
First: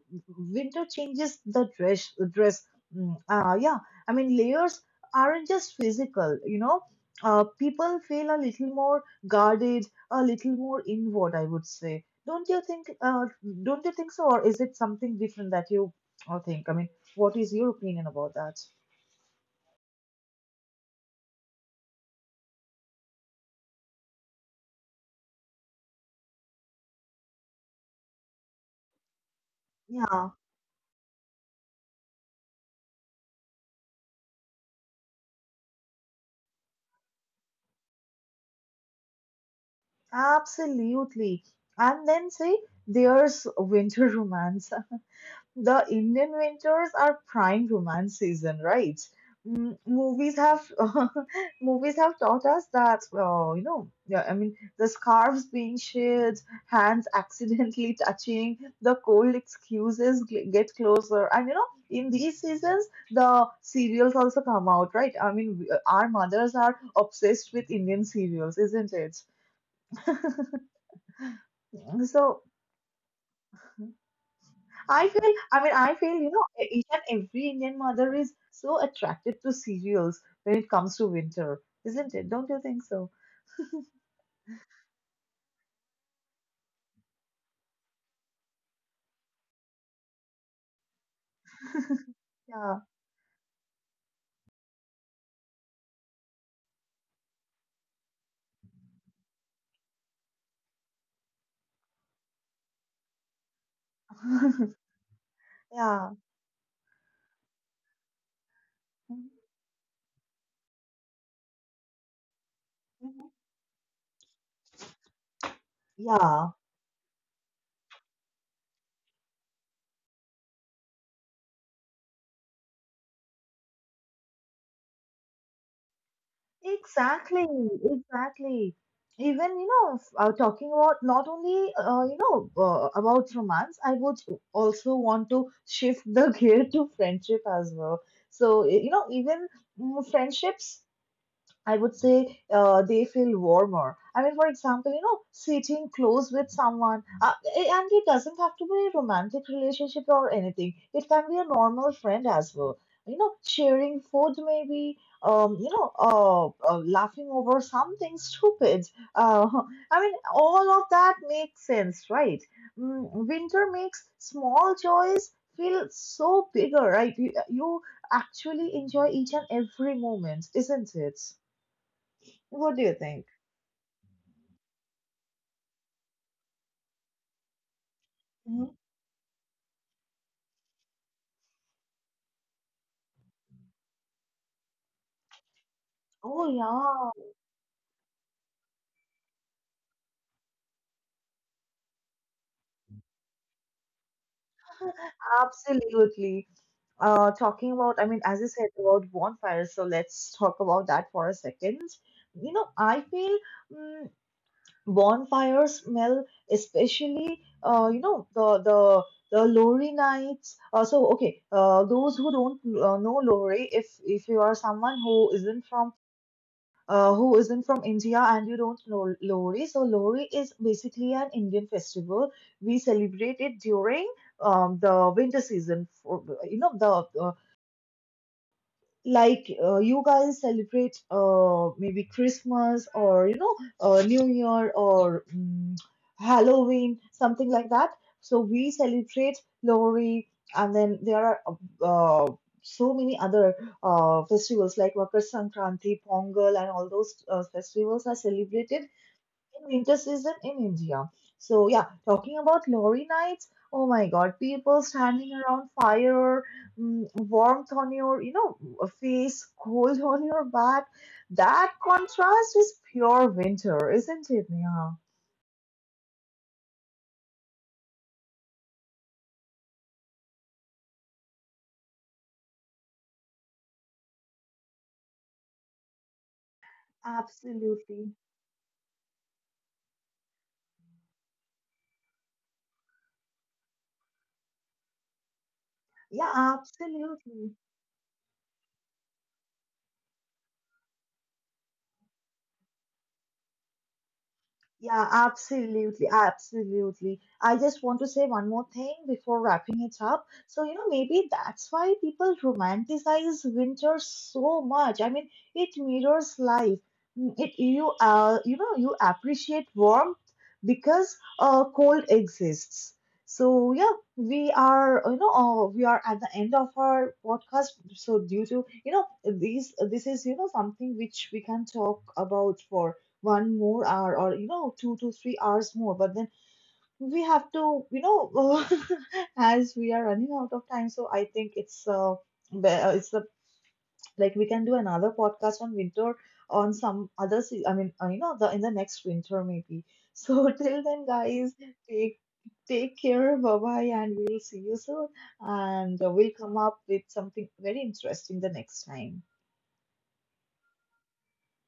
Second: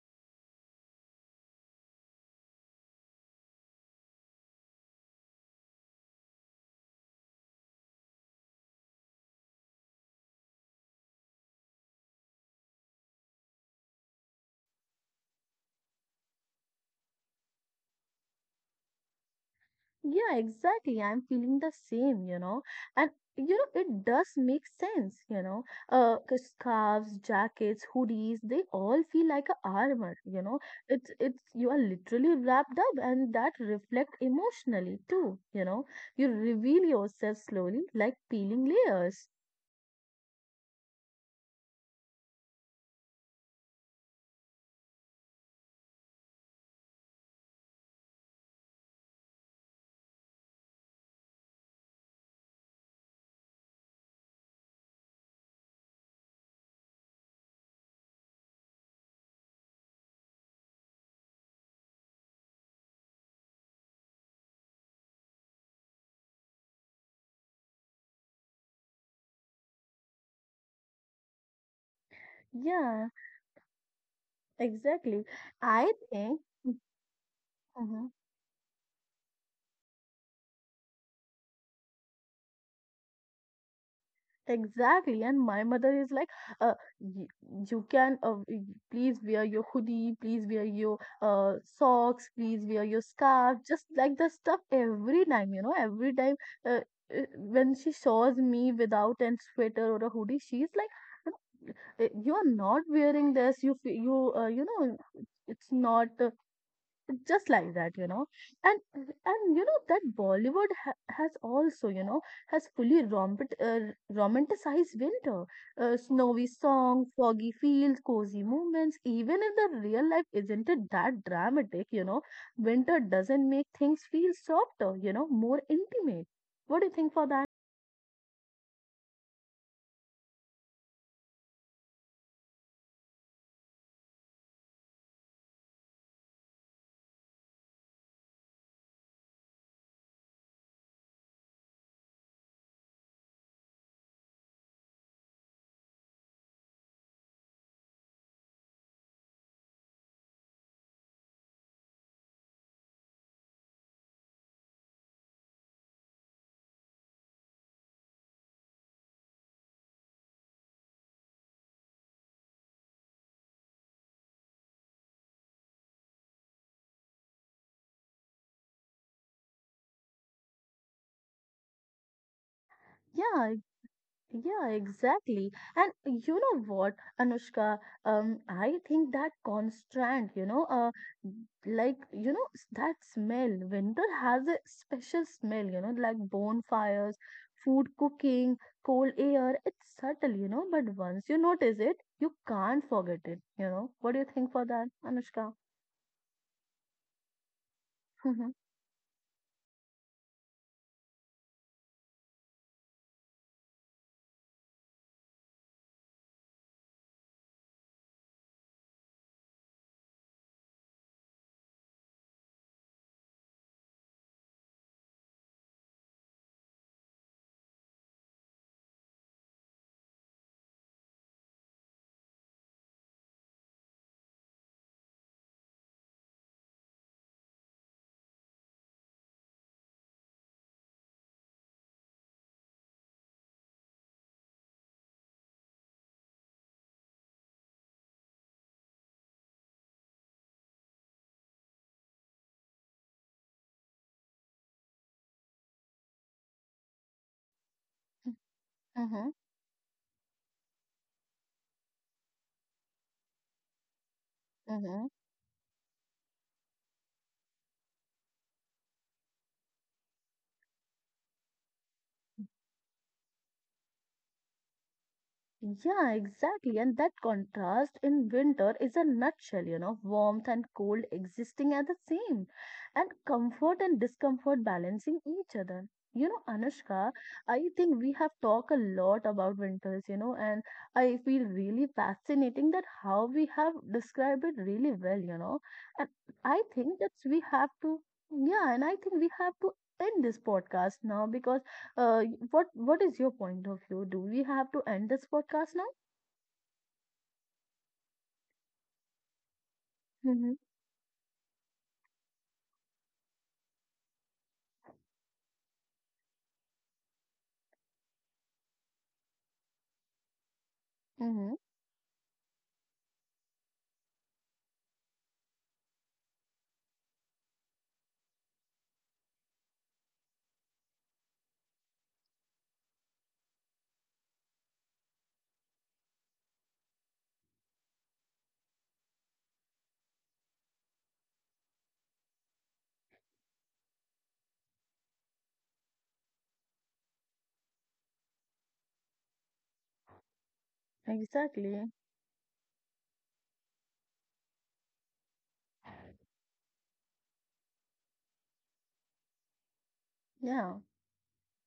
winter changes the dress. Yeah, I mean layers aren't just physical, you know. People feel a little more guarded, a little more inward, I would say. Don't you think? Don't you think so, or is it something different that you think? I mean, what is your opinion about that?
Yeah, exactly. I'm feeling the same, you know. And you know, it does make sense, you know. 'Cause scarves, jackets, hoodies, they all feel like a armor,
Yeah,
you know. It's you are literally wrapped up and that reflect emotionally too, you know. You reveal yourself slowly, like peeling layers.
absolutely. And then say there's winter romance. The Indian winters are prime romance season, right? Movies have movies have taught us that, yeah, I mean, the scarves being shared, hands accidentally touching, the cold excuses get closer, and you know, in these seasons, the serials also come out, right? I mean, our mothers are obsessed with Indian serials, isn't it? So.
Yeah,
I feel,
exactly.
I mean,
I
I feel, you
think.
know, e, each and every Indian
Mhm.
mother is so attracted to cereals when it comes to winter, isn't it? Don't you think so?
Exactly, and my mother is like, uh, y- you can please wear your hoodie, please wear your socks, please
Yeah.
wear your scarf, just like the stuff every time, you know, every time uh, when she shows me without an sweater or a hoodie, she's like, You are not wearing this, you fe- you you know, it's not
Yeah.
just like that, you know." And you know that Bollywood has also, you know, has fully
Mhm.
romped, romanticized winter, snowy
Yeah,
songs, foggy fields, cozy moments, even if the real life isn't it that dramatic, you know. Winter doesn't make things feel softer, you know, more intimate. What do you think for
exactly,
that?
exactly. Even, you know, talking about not only, about romance, I would also want to shift the gear to friendship as well. So, you know, even friendships I would say they feel warmer. I mean, for example, you know, sitting close with someone, and it doesn't have to be a romantic relationship or anything. It can be a normal friend as well. You know, sharing food maybe, laughing over something stupid. Uh, I mean, all of that makes sense, right? Winter makes small joys feel so bigger, right? You actually enjoy each and every moment, isn't it? What do you think?
Yeah. Yeah, exactly. And you know what, Anushka,
Mhm.
I think that constant, you know, that smell, winter has a special smell, you know, like
Oh
bonfires,
yeah,
food cooking, cold air. It's subtle, you know, but once you notice it, you can't forget it, you know. What do you think for that, Anushka?
absolutely. Talking about, I mean, as you said about bonfires, so let's talk about that for a second. You know, I feel mm, bonfires smell, especially the the lorry nights. So okay, those who don't know lorry, if you are someone who isn't from India and you don't know Lohri? So Lohri is basically an Indian festival. We celebrate it during the winter season. For, you know, the uh, like you guys celebrate, maybe Christmas, or you know, New Year, or Halloween, something like that. So we celebrate Lori, and then there are uh, so many other festivals like Makar Sankranti, Pongal, and all those festivals are celebrated
Mm-hmm,
in winter season in India. So yeah, talking about lorry nights. Oh my God, people
mm-hmm.
standing around fire, warmth on your, you know, face, cold on your back. That contrast is pure winter, isn't it, Neha?
Yeah, exactly. And that contrast in winter is a nutshell, you know, warmth and cold existing at the same, and comfort and discomfort balancing each other. You know, Anushka, I think we
Absolutely.
have talked a lot about winters, you know, and I feel really fascinating that how we have described it really well, you know. And
Yeah,
I think that we
absolutely.
have to, yeah, and I think we have to end this podcast now because what is your point of view? Do we have to
Yeah,
end this podcast now?
absolutely, absolutely. I just want to say one more thing before wrapping it up.
Mm-hmm.
So, you know, maybe that's why people romanticize winter so much. I mean, it mirrors life. It you appreciate warmth because
Mm-hmm.
cold exists. So yeah, we are we are at the end of our podcast. So due to you know these this is you know something which we can talk about for 1 more hour or you know 2 to 3 hours more, but then we have to you know as we are running out of time, so I think it's be- it's the like we can do another podcast on winter on some other se- I mean, you know, the in the next winter maybe. So till then guys,
Exactly.
take take care, bye bye, and we'll see you soon, and we'll come up with something very interesting the next time.
Yeah.